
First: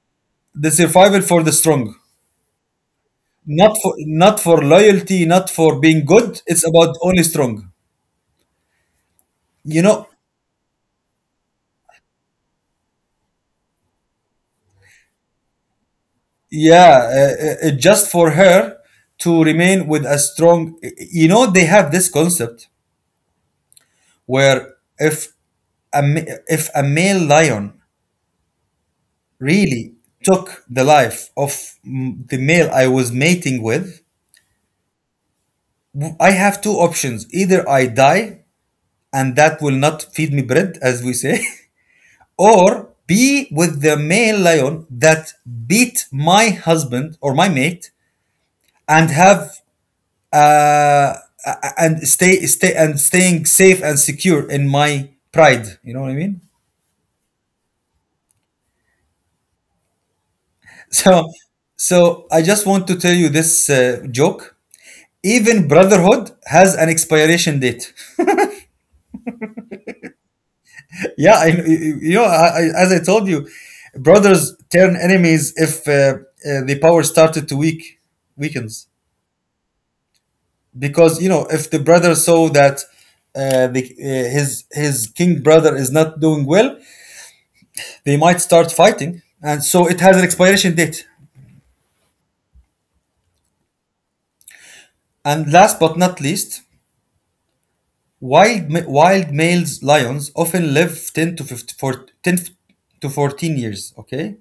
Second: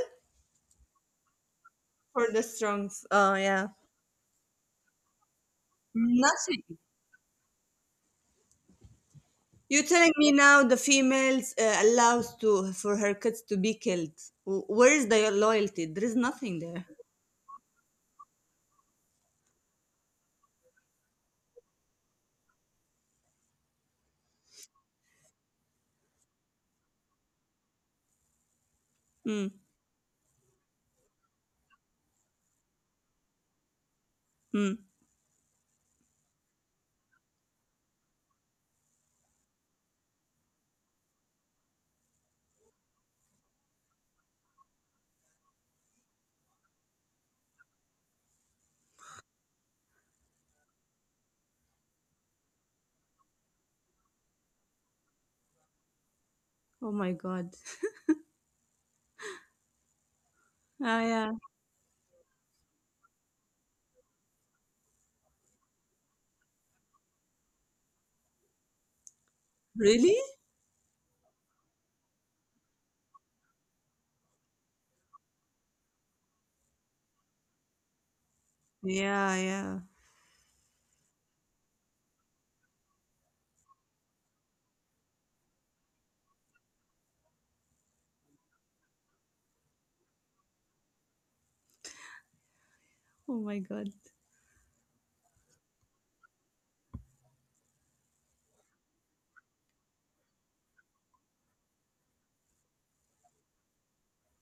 the survival for the strong. for the strongs. Oh, yeah. Not for not for loyalty, not for being good. Nothing. It's about only strong. You're You know, telling me now the females uh, allows to for her kids to be killed. W- Where is the loyalty? There is nothing there. yeah, uh, uh, uh, just for her to remain with a strong. You know, they have this concept where, if a ma- if a male lion Mm, really took the life of m- the male I was mating with, mm. w- I have two options. Either I die, and that will not feed me bread, as we say, or be with the male lion that beat my husband or my mate, and have uh, and stay stay and staying safe and secure in my pride. You know what I mean? Oh my God. Ah, so yeah. so I just want to tell you this uh, joke. Even brotherhood has an expiration date. Really? yeah, I, you you know, I, I- as I told you, brothers turn enemies if uh, uh, the power started to weak weakens. Yeah, yeah. Because, you know, if the brother saw that uh, the, uh, his his king brother is not doing well, they might start fighting. And so it has an expiration date. Oh my god. And last but not least, wild ma- wild male lions often live ten to fifty, for ten to fourteen years, okay?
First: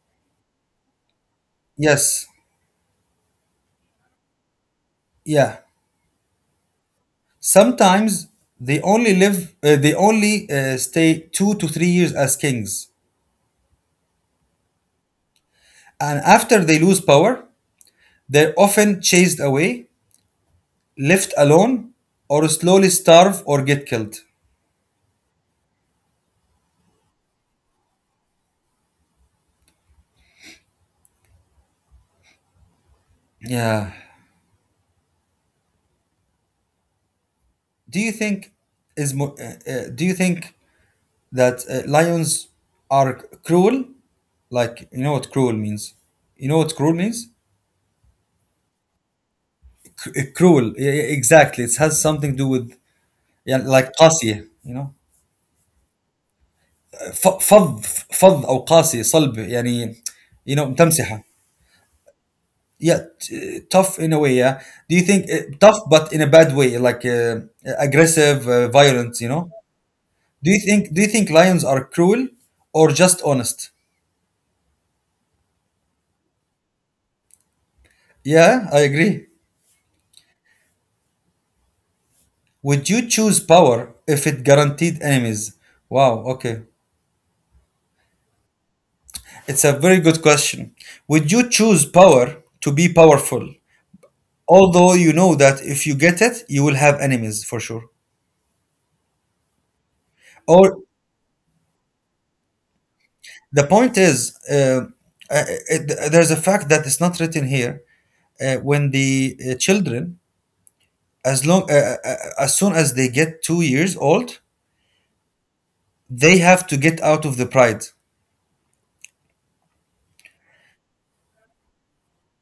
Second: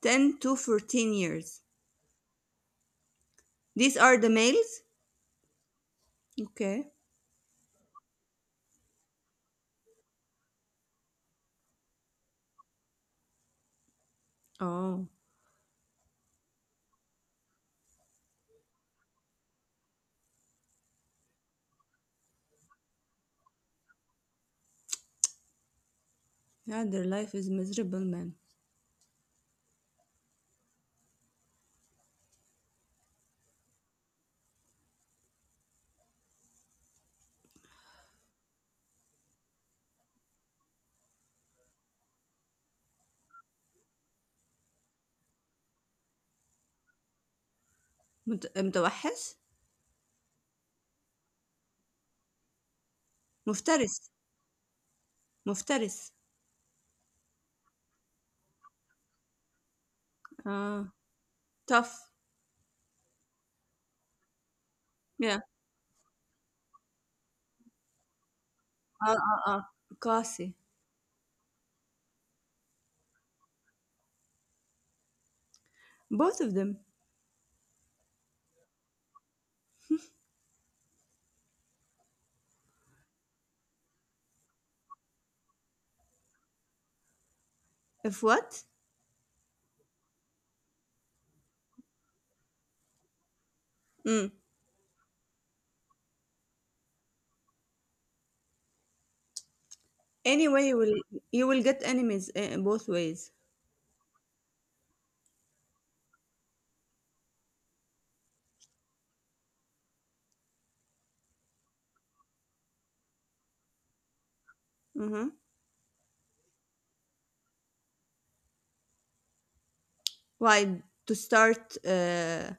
ten to fourteen years. Yes. These are the males? Yeah. Okay. Sometimes they only live uh, they only uh, stay two to three years as kings. Oh. And after they lose power, they're often chased away, left alone, or slowly starve or get killed. Yeah, their life is miserable, man. Yeah. Do you think is mo- uh, uh, do you think that uh, lions are cruel? Like, you know what cruel means? You know what cruel means? مت... متوحش؟ C- uh, cruel. Yeah, yeah, exactly. It has something to do with, yeah, like مفترس. قاسية. You know, مفترس. ف- فظ فظ أو قاسية صلب يعني. You know Ah, تمسحة. tough. Yeah, t- tough in a way. Yeah. Do you Yeah. think uh, tough, but in a bad way, like uh, aggressive, uh, Ah, violent? You ah, know. ah. Classy. Do you think do you think lions are cruel or just honest? Both of them. Yeah, I agree. Would you choose power if it guaranteed enemies? Wow, okay. If what? It's a very good question. Would you choose power to be powerful? Mm. Although you know that if you get it, you will have enemies for sure. Anyway, you Or will you will get enemies uh, both ways. the point is, uh, uh, it, there's a fact that is not written here. Uh, when the uh, children, as long uh, uh, uh, as soon as they get two years old, Mm-hmm. they have to get out of the pride. Why? To start. Uh,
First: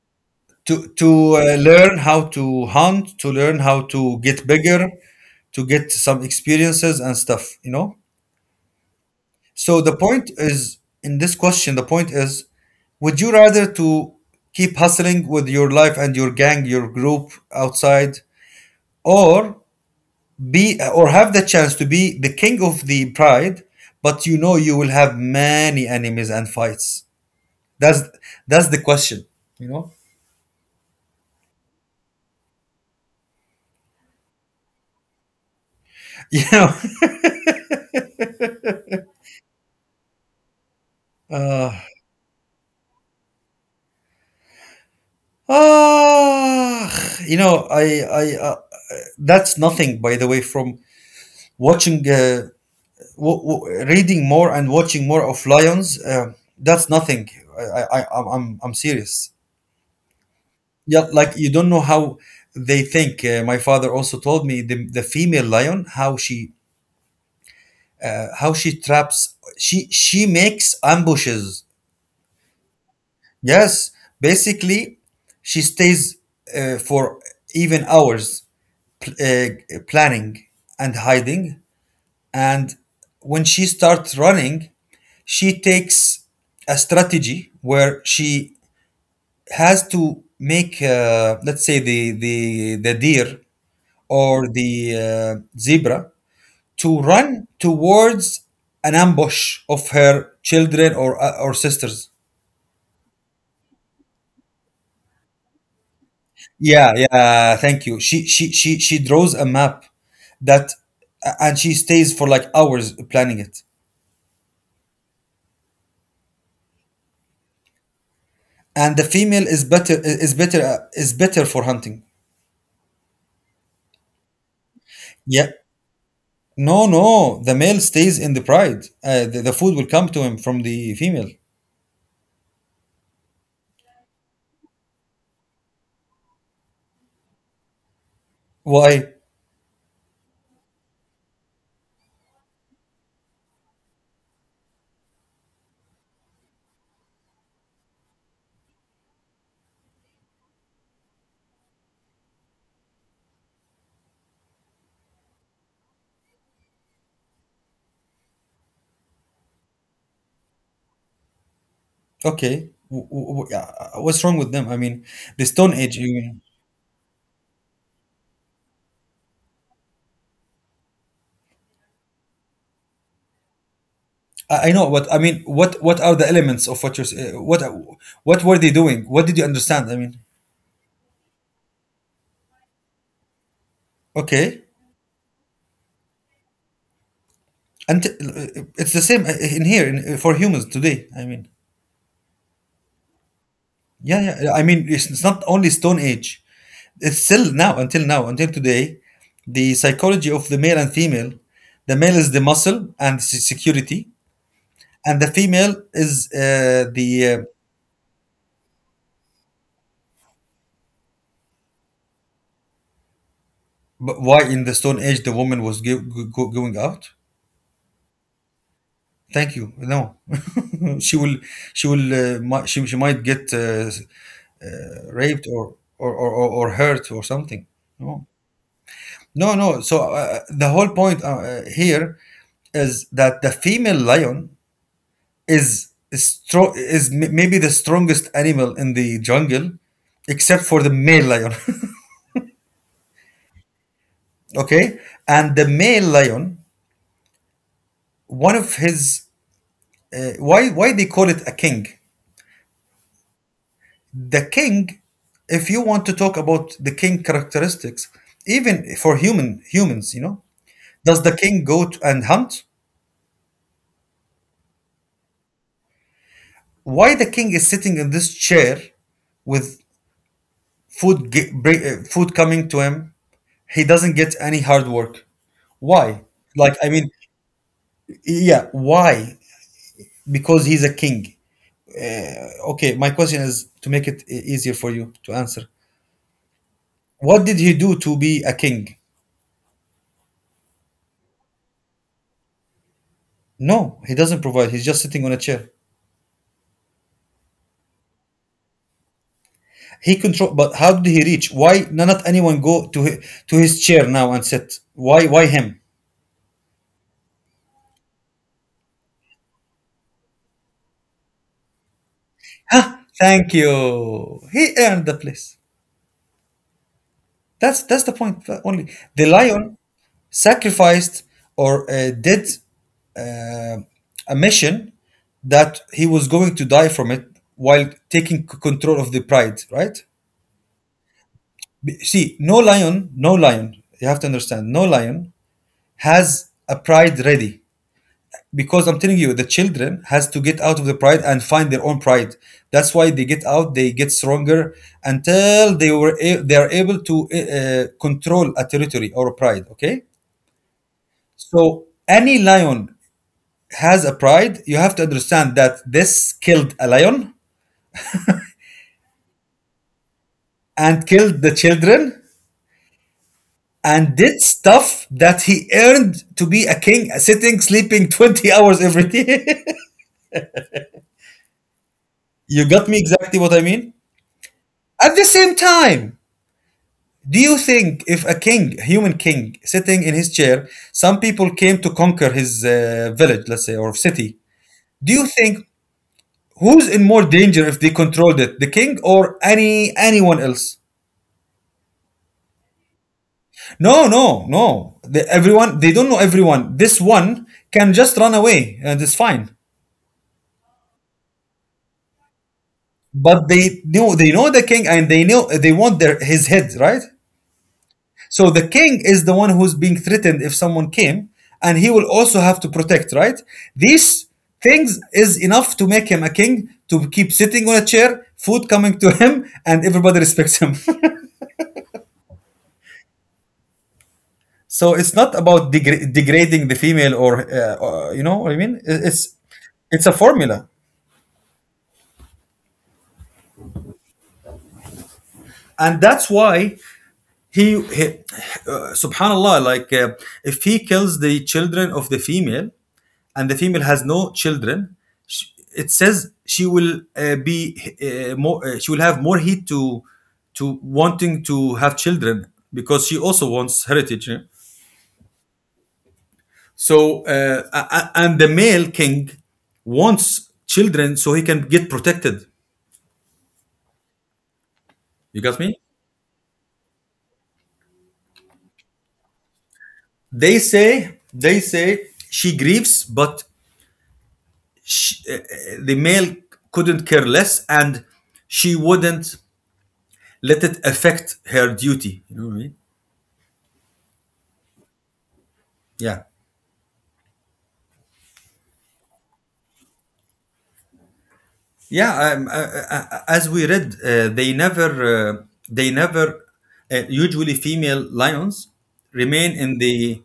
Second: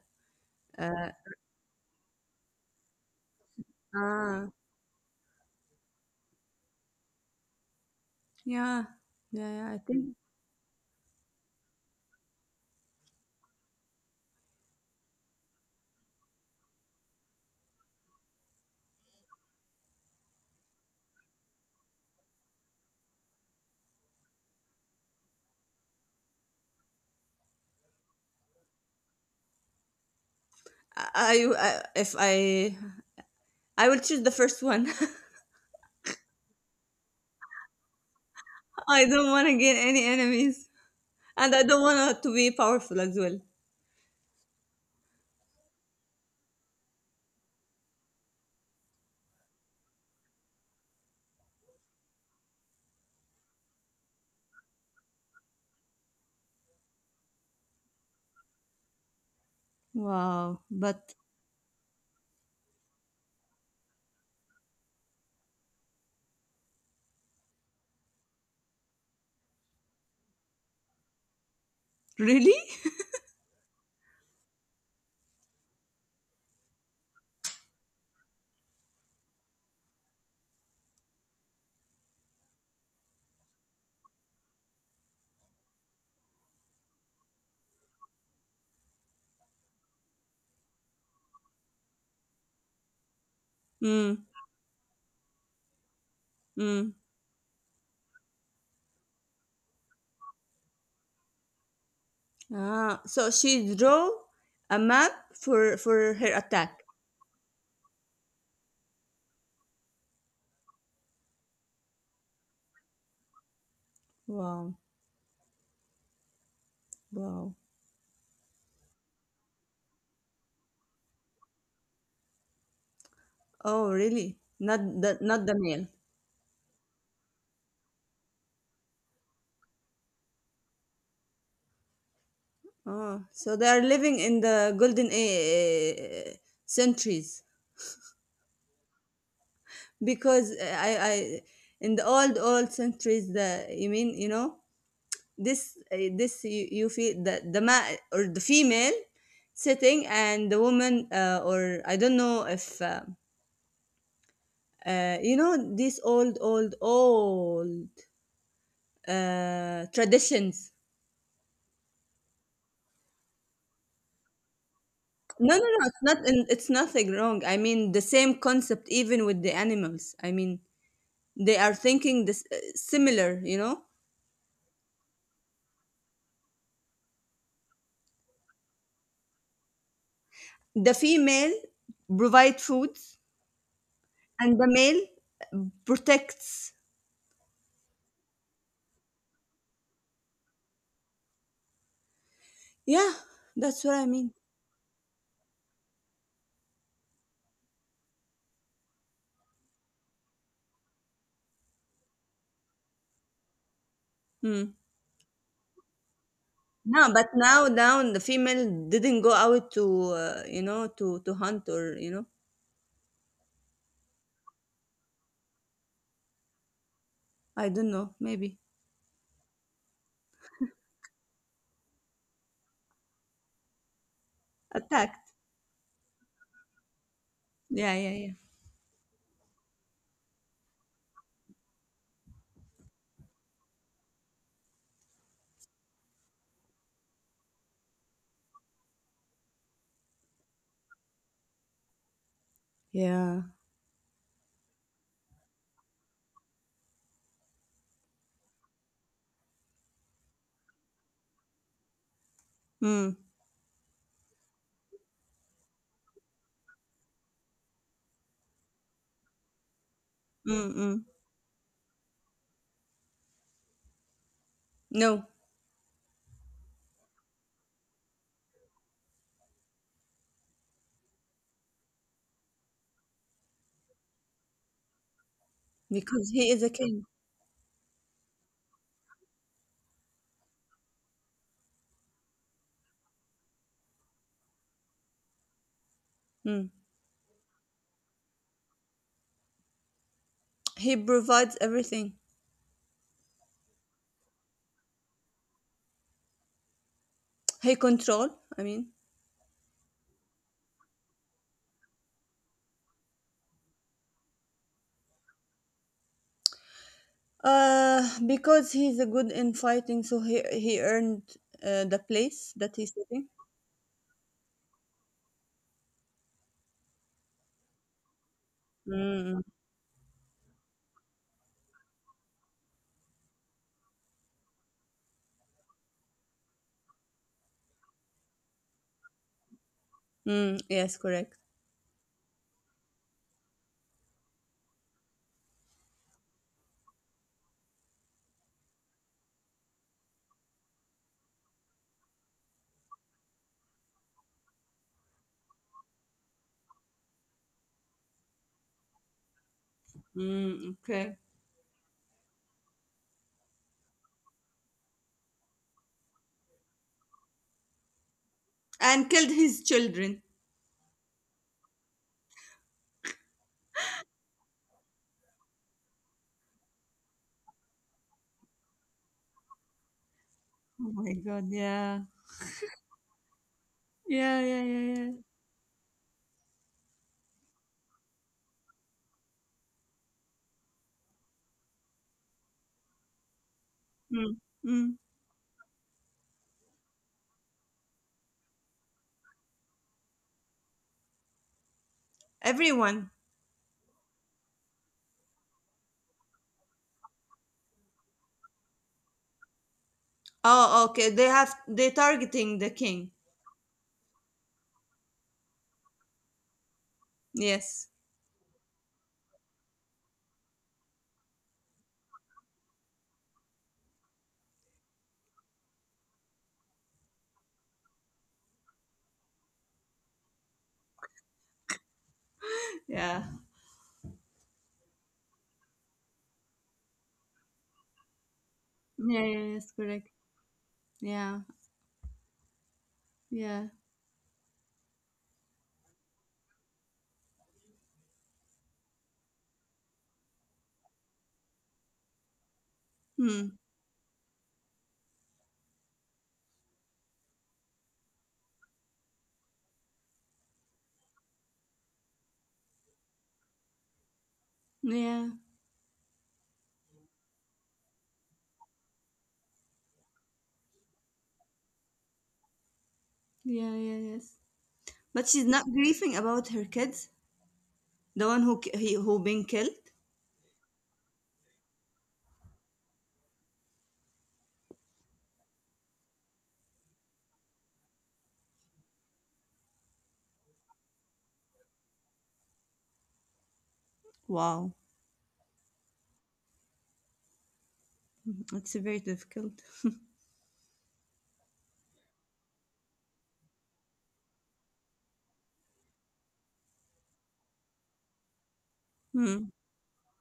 To to uh, uh, learn how to hunt, to learn how to get ah. bigger, to get some experiences and stuff, you know. Yeah. Yeah. Yeah, I So the think. point is, in this question, the point is, would you rather to keep hustling with your life and your gang, your group, outside, or be or have the chance to be the king of the pride, but you know you will have many enemies and fights. That's that's the question, you know. I, I if I I will choose the first one. you know I don't want to gain any enemies, and I uh, don't want to be powerful as well. Ah, you know, I, I, uh, that's nothing, by the way, from watching, uh, w- w- reading more and watching more of lions. Uh, that's nothing. I, I, I- I'm, I'm I'm serious. Wow, Yeah, but like you don't know how they think. Uh, my father also told me, the, the female lion, how she uh, how she traps. She she makes ambushes. really? Yes, basically, she stays uh, for even hours, pl- uh, planning and hiding. And when she starts running, she takes a strategy where she has to make, uh, let's say, the, the, the deer Mm, or the uh, zebra, mm. to run towards an ambush of her children, or, uh, or sisters. Ah, so she draw a map for for her attack. Yeah, yeah. Thank you. She she she she draws a map that, uh, and she stays for like hours planning it. Wow, wow. And the female is better is better uh, is better for hunting. Oh, really? Not the not Yeah. the male? No, no, the male stays in the pride. Uh, the, the food will come to him from the female. Oh, so they are living in the golden uh, centuries Why? because uh, I I in the old old centuries the you mean you know this uh, this you, you feel the the ma- or the female sitting and the woman uh, or I don't know if uh, uh, you know these old old old uh, traditions. Okay. W- w- w- yeah, uh, what's wrong with them? I mean, the No, no, Stone no. Age, It's you not. mean? It's nothing wrong. I mean the same concept even with the animals. I mean they are thinking this uh, similar. You know I I know what I mean. What what are the elements of what you're s- uh, what what were they doing? What did you understand? I mean, the female provide food okay, and the male protects. and uh, it's the same uh, in here, in, uh, for humans today. I mean, Yeah, that's what I yeah, mean. yeah, yeah. I mean, it's, it's not only Stone Age. It's still now, until now, until today, the psychology of the male and female. The male is the muscle and se- security, Hmm. and the female is uh, No, the. but Uh, now down the female didn't go out to uh, you know to to hunt or you know but why in the Stone Age the woman was go- go- go- going out? I don't know maybe Thank you. No, she will. She will. Uh, mi- she she might get uh, uh, attacked. raped, or or, or or or hurt, or something. Yeah, yeah, No. yeah, No, no. So uh, uh, the whole point uh, uh, here is that the female lion is strong, is m- maybe the strongest animal in the jungle, except for the male lion. yeah. okay, and the male lion, one of his uh, why why they call it a king? Mm, The king, if you want to talk about the king characteristics, even for human humans, you know, mm, mm. does the king go to and hunt? No, Why the king is sitting in this chair with food ge- bring, uh, food coming to him? He doesn't get any hard work. Why? because he is a like i mean king. yeah, why? Because he's a king. Okay, my question is to make it e- easier for you to answer, Mm. what did he do to be a king? He provides everything. No, he doesn't provide, he's just sitting on a chair. He control. I mean, He control, but how did he reach? Why? No, not anyone go to his, to his chair now and sit? Why why him? uh, because he's a good in fighting, so he he earned uh, the place that Huh, he's sitting. thank you, he earned the place. That's that's the point, uh, only. The Mm, lion sacrificed or uh, did uh, a mission that he was going to die from it while taking c- control of the pride, right? mm, yes, correct. B- See, no lion, no lion, you have to understand, no lion has a pride ready. Because I'm telling you, the children has to get out of the pride and find their own pride. That's why they get out, they get stronger until they were a- they are able to uh, uh, control a territory or a pride. Okay. Mm, okay, So any lion has a pride. You have to understand that this killed a lion and killed his children. and killed the children and did stuff that he earned to be a king, sitting, sleeping twenty hours every day. Oh my God! Yeah. You got me exactly what I mean? Yeah, yeah, yeah, At yeah. the same time, do you think if a king, human king, sitting in his chair, some people came to conquer his uh, village, let's say, or city? Mm, mm. Do you think who's in more danger if they controlled it, the king or any anyone else? Everyone. No, no, no. The, everyone, they don't know everyone. This one can just run away and it's fine. Oh, okay. They have they targeting the king. But they know, they know the king and they know they want their his head, right? Yes. So the king is the one who's being threatened if someone came, and he will also have to protect, right? These things is enough to make him a king, to keep sitting on a chair, food coming to him, and everybody respects him. Yeah. So it's not about degra- degrading the female or uh, uh, you know what I mean. It- Yeah, It's yeah, yes, it's a correct. formula. Yeah. Yeah. And that's why he, he uh, subhanallah, like uh, if he kills the children of the female, and the Hmm. female has no children, sh it says she will uh, be uh, more uh, she will have more heat to to wanting to have children, because she also wants heritage, you know? Yeah. So uh, a- a- and the male king wants children so he can get protected. Yeah, yeah, yes. But You she's got not me. grieving about her kids. The one who ki- he, who been killed. They say, they say she grieves, but sh uh, the male couldn't care less, and she wouldn't let it affect her duty, you know what I mean. Wow. Yeah. It's very difficult. Yeah, um, uh, uh, as we read, uh, they never uh, they never uh, usually female lions Hmm. remain in the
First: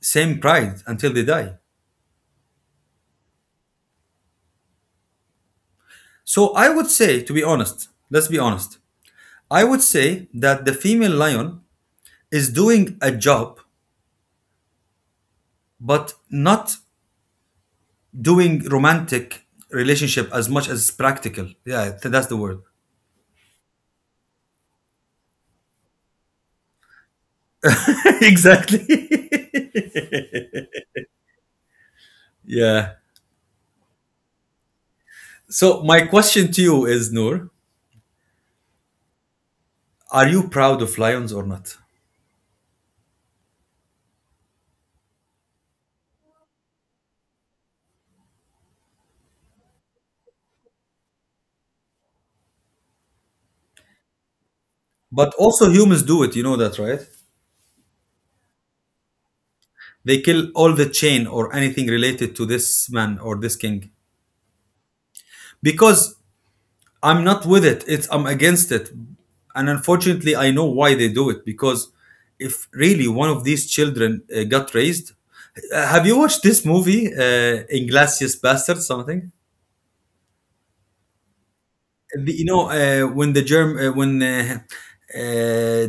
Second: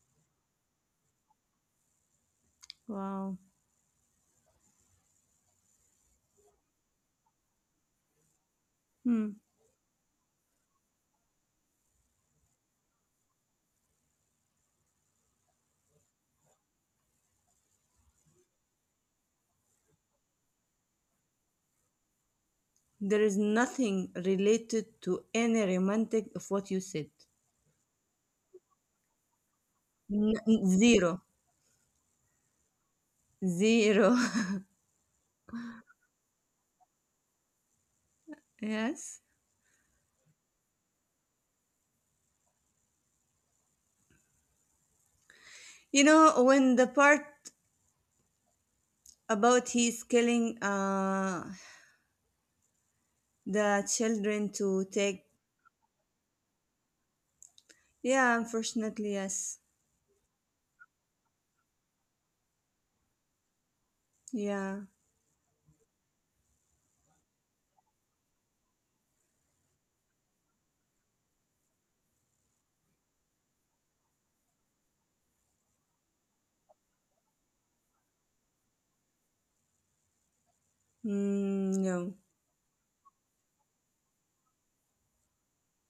same pride until they die. Wow. So I would say, to be honest, let's be honest, Hmm. I would say that the female lion is doing a job, but not doing romantic relationship as much as practical. Yeah, th- that's the word. There is nothing related to any romantic of what you said. Exactly. N- n- zero. Yeah. Zero. So my question to you is, Noor, Yes. are you proud of lions or not? You know, when the part about he's killing uh the children to take, But also humans do it, you know that, right? yeah, unfortunately yes. They kill all the chain or anything related to this man or this king. Yeah. Because I'm not with it. It's I'm against it. And unfortunately, I know why they do it, because if really one of these children uh, got raised, Uh, have you watched this movie, uh, Inglorious Bastard? Something? Mm, no. The, you know, uh, when the Germ uh, when uh, uh,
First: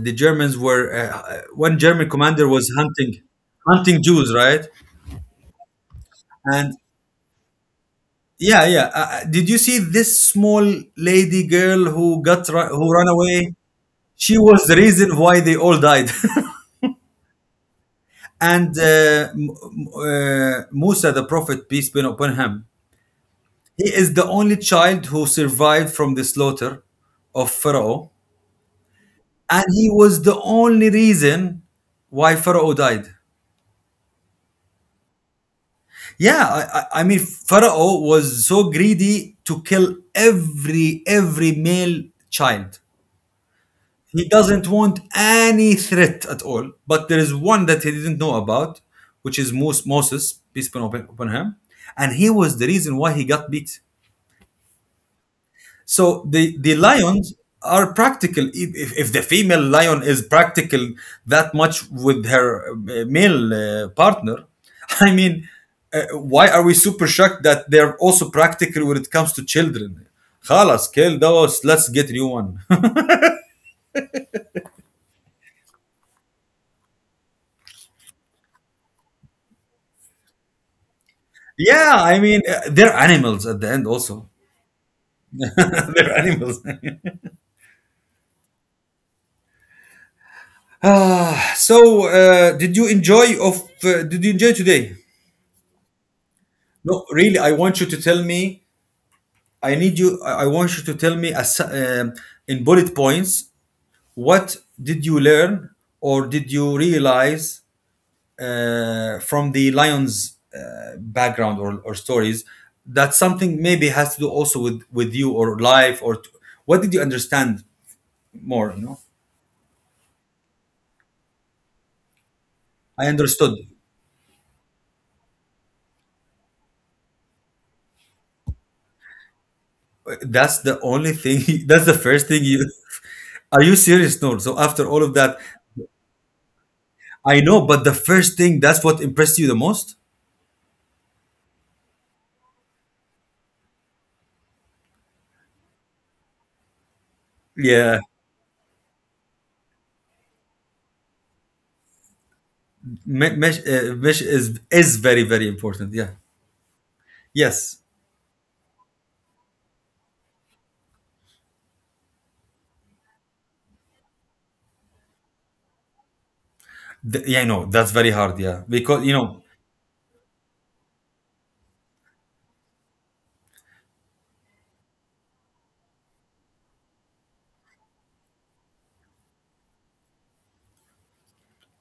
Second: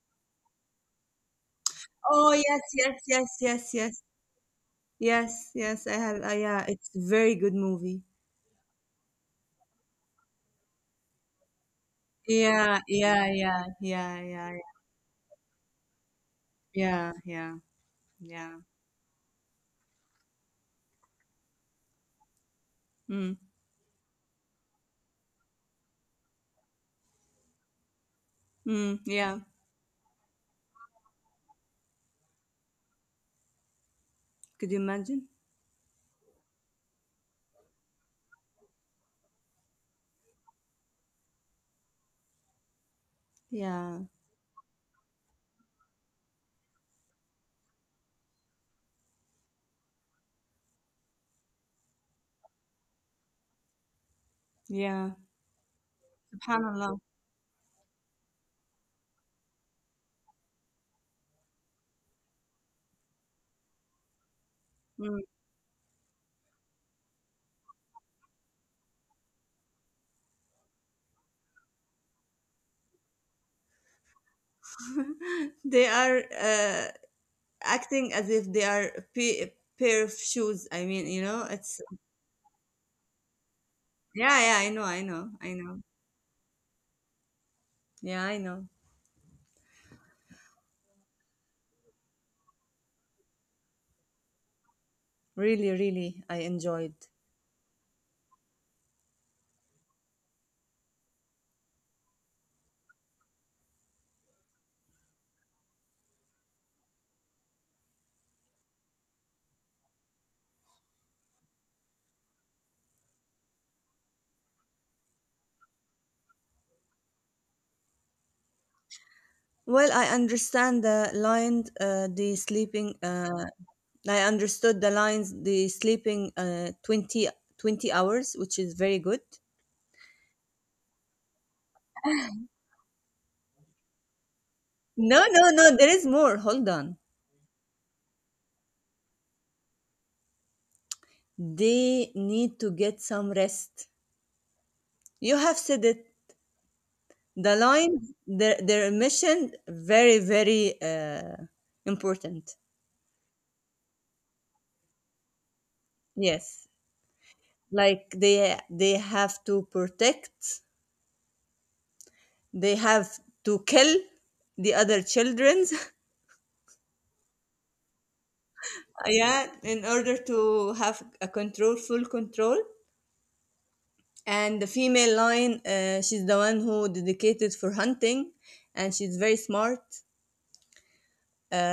the Germans were uh, uh, one German Oh commander yes, was yes, hunting yes, yes, yes. hunting Jews, right? Yes, yes, I have uh, yeah, And it's very good movie. yeah, yeah. Uh, uh, did you see this small lady girl who got ru- Yeah, who ran yeah, away? yeah, yeah, She yeah, was the reason why they all died. yeah, yeah, yeah. And uh, M- uh, Musa, the prophet, peace be upon him, Mm, he is the only child who survived from the slaughter of Pharaoh, mm, yeah. and he was the only reason why Pharaoh died. Could you imagine? Yeah, I, I I mean, Pharaoh was so greedy to kill every every male child. Yeah, He doesn't want any threat at all. But there is one that he didn't know about, which is Mos- Moses, peace be upon upon him, and he was the reason why he got beat. yeah. So the the Subhanallah. lions are practical. If, if if the female lion is practical that much with her uh, male uh, partner, I Mm. mean, uh, why are we super shocked that they're also practical when it comes to children? خلاص kill those. Let's get new one. They are. Uh, acting as if they are a pa- pair of shoes. I mean, you know, it's Yeah, I mean, uh, they're animals at the end also. yeah, yeah. I know, I know, I know. They're animals. Yeah, I know. Ah, so uh, did you enjoy of uh, did you enjoy today? Really, really, I enjoyed. No, really, I want you to tell me, I need you. I I want you to tell me as um, in bullet points what did you learn or did you realize uh, from the Lions uh, background or, or stories that something maybe has to do also with with you or life or t- what did you understand more? You know, Well, I understand the line, uh, the sleeping. I Uh, understood. I understood the lines, the sleeping uh, twenty, twenty hours, which is very good. uh, That's the only thing. That's the first thing you. Are you serious? No. So after all of No, that, no, no. There is more. Hold on. I know, but the first thing, that's what impressed you the most. They need to get some rest. You have said it. The Yeah. line, their their mission, very very uh, important. Me- mesh, uh, mesh is is very very important, yeah. Yes, Yes. like they they have to protect, they have to kill the other childrens. Th- yeah, I know, that's very hard, yeah, because you know. Yeah, in order to have a control, full control. And the female lion, uh, she's the one who dedicated for hunting, and she's very smart.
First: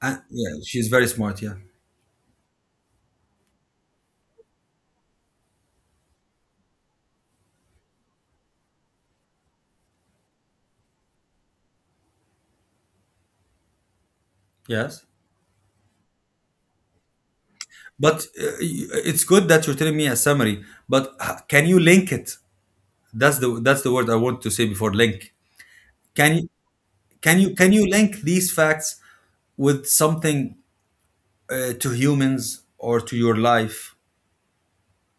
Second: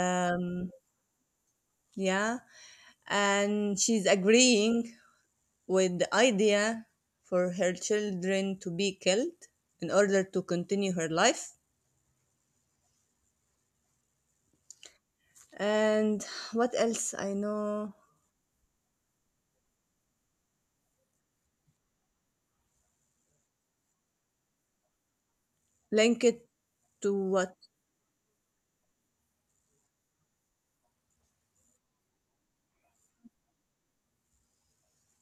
uh, Yeah, she's very smart, yeah. yeah, and she's agreeing with the idea for her children to be killed in order to continue her life. Yes. And what else I know? But uh, y- it's good that you're telling me a summary, but h- can you link it? that's the that's the word I want to say, before link, Link can it you to can what? you can you link these facts with something, uh, to humans or to your life?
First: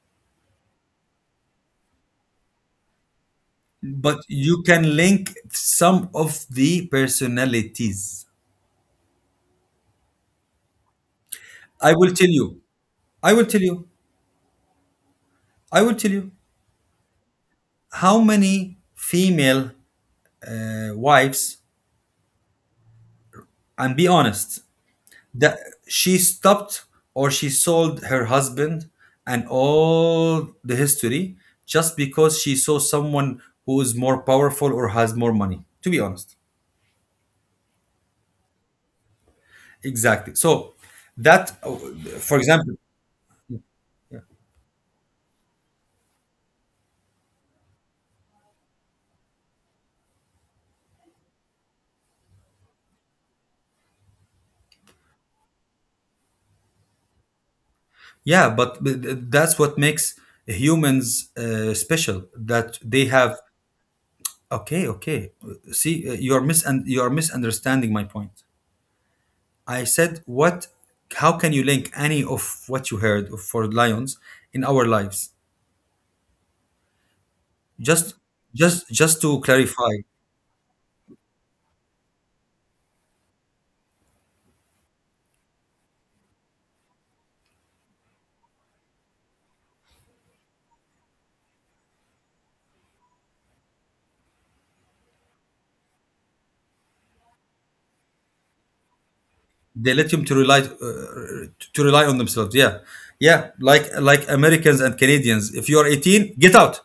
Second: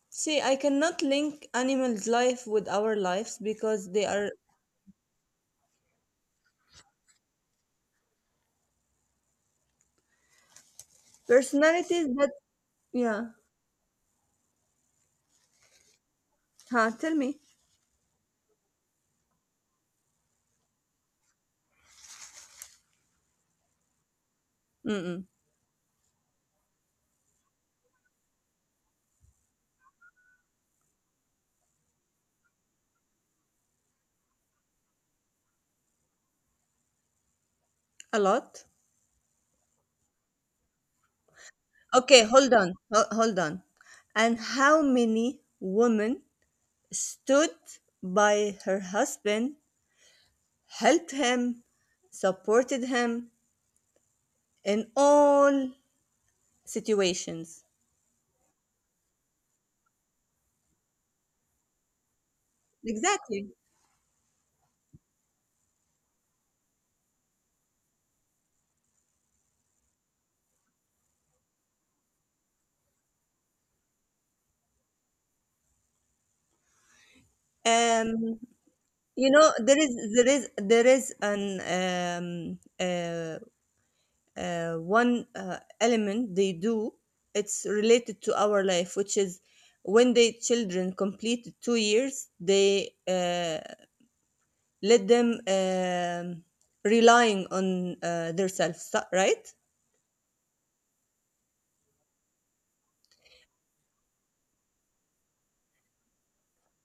See, I cannot link animals' life with our lives because they But are you can link some of the personalities. I personalities will tell that, you, yeah. I will tell you. I will tell you. Huh, tell me. How many female uh, wives, and be honest, Mm-mm. that she stopped or she sold her husband and all the history just because she saw someone who is more powerful or has more money. To be honest, A lot. exactly. So that, uh, Okay, for hold example, on. Ho- hold on. And how many women stood by her husband helped him, supported him in all situations. yeah, but but that's what makes humans uh, special. That they have. Exactly. Okay, okay. See, uh, you're mis and you're misunderstanding my point. I said what, how can you link any of what you heard of for lions in our lives? Just Um, just just you to know, there is clarify, there is there is an um, uh, uh, one uh, element they do. It's related to our life, which is when the children complete two years, they uh, let them um, relying on uh, themselves, right? they let them to rely uh, to rely on themselves. Yeah. Yeah, like like Americans and Canadians. If you're eighteen, get out.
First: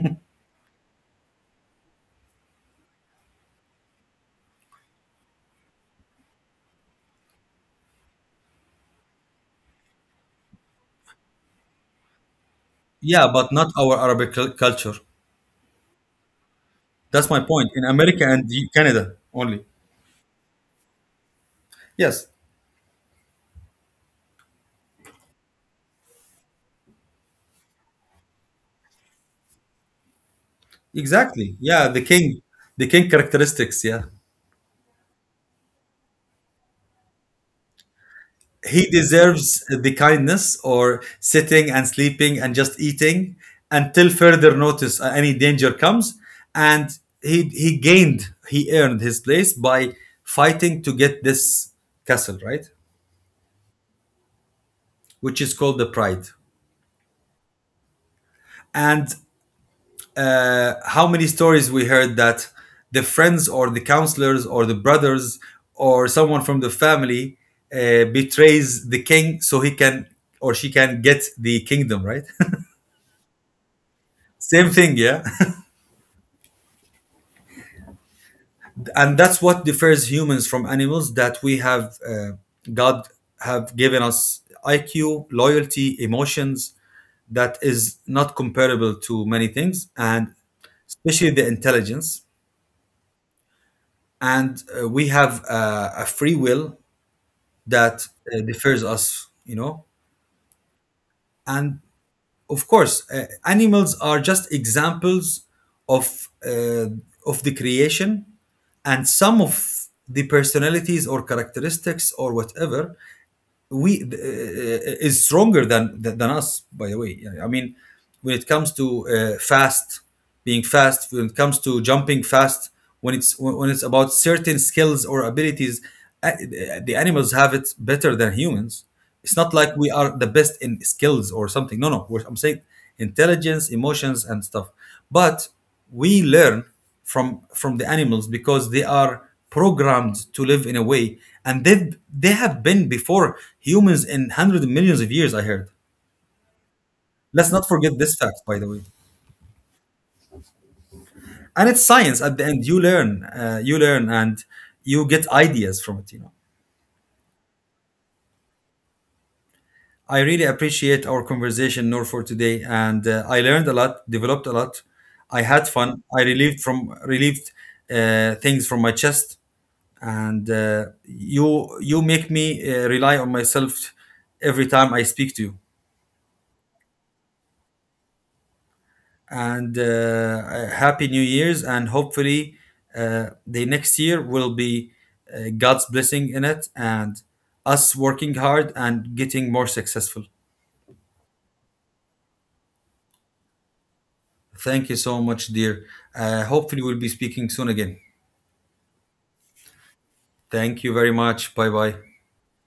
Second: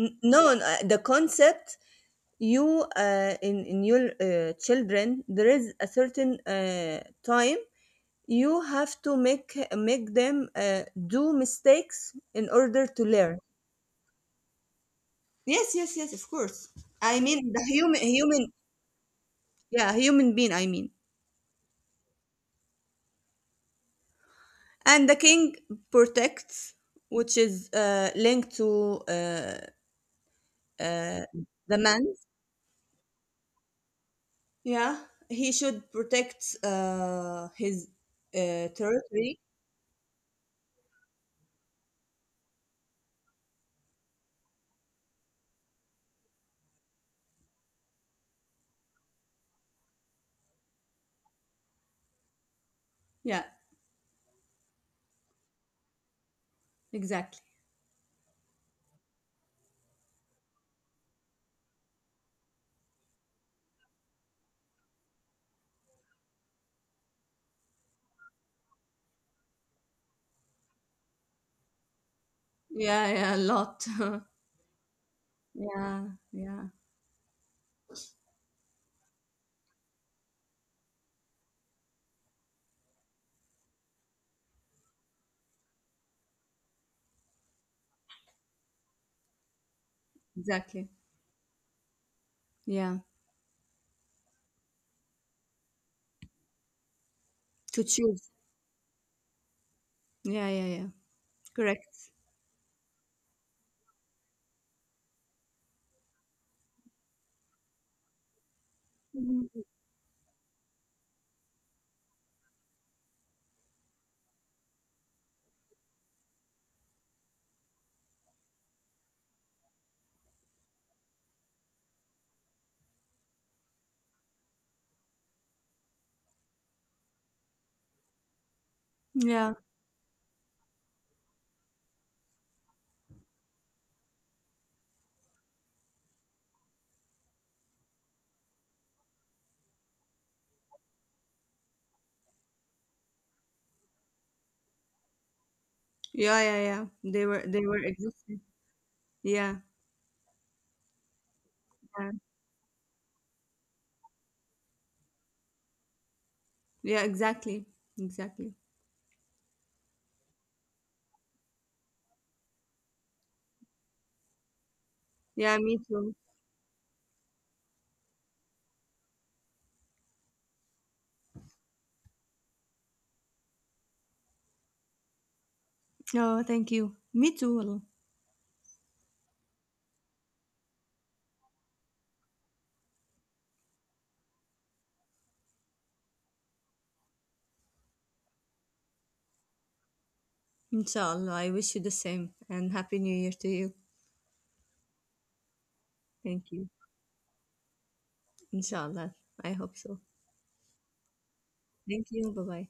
N- No, n- uh, the concept you uh, in in your uh, children there is a certain uh, time you have to make make them uh, do mistakes in order to Yeah, learn. but not our Arabic cul- culture. Yes, yes, yes, of course. I That's my mean the point. In human America human and the- Canada only. yeah, human being, I mean. Yes, And the king protects, which is uh, linked to uh, uh, exactly. the Yeah, man. the king the king characteristics, yeah. Yeah, he should protect uh, his uh, He territory. deserves the kindness or sitting and sleeping and just eating until further notice, uh, any danger comes, and he he gained, he earned his place by fighting to get this castle, right? Yeah, Which is called the pride. exactly. And uh, how many stories we heard that the friends or the counselors or the brothers or someone from the family uh, betrays the king so he can or she can get the kingdom, right? Yeah, yeah, a lot. Same thing, yeah. Yeah, yeah, And that's what differs humans from animals, that we have, uh, God have given us I Q, loyalty, emotions that is not comparable to many things, and exactly. especially the intelligence. Yeah, And uh, we have uh, a free will to that choose. uh, differs us, you know. Yeah, yeah, yeah. And Correct. of course, uh, animals are just examples of uh, of the creation, and some Mhm. of the personalities or characteristics or whatever we uh, uh, is stronger than than us. By the way, I mean, when it comes to uh, fast, being fast, when it comes to jumping fast, when it's when it's about certain skills or abilities, uh, the animals have it better than humans. It's not Yeah, like we are the best in skills or something. No, no. We're, I'm saying intelligence, emotions, and stuff. But we learn from from the animals because they are programmed to live in a way, and they they have been before humans in hundreds of millions of years, I heard. yeah, yeah, yeah. They were, Let's not they were forget this existing. fact, by the way. Yeah, And it's yeah, science. At the end, you learn, uh, you learn, and you get ideas from it, you know. yeah. Exactly, exactly. I really appreciate our conversation, Noor, for today, and uh, I learned a lot, developed a lot. I Yeah, had me fun. too. I relieved from relieved uh, things from my chest, and uh, you you make me uh, rely on myself every time I speak to you. Oh, thank you. Me too. والله. And uh, uh, happy New Year's, and hopefully uh, the next year will be uh, God's blessing in it, and us working hard and getting more successful. Inshallah, I wish you the same, and happy New Year to you. Thank you so much, dear. Uh, Thank you. Hopefully, we'll be speaking soon again. Inshallah, I hope so. Thank you very much. Bye bye. Thank you. Bye bye.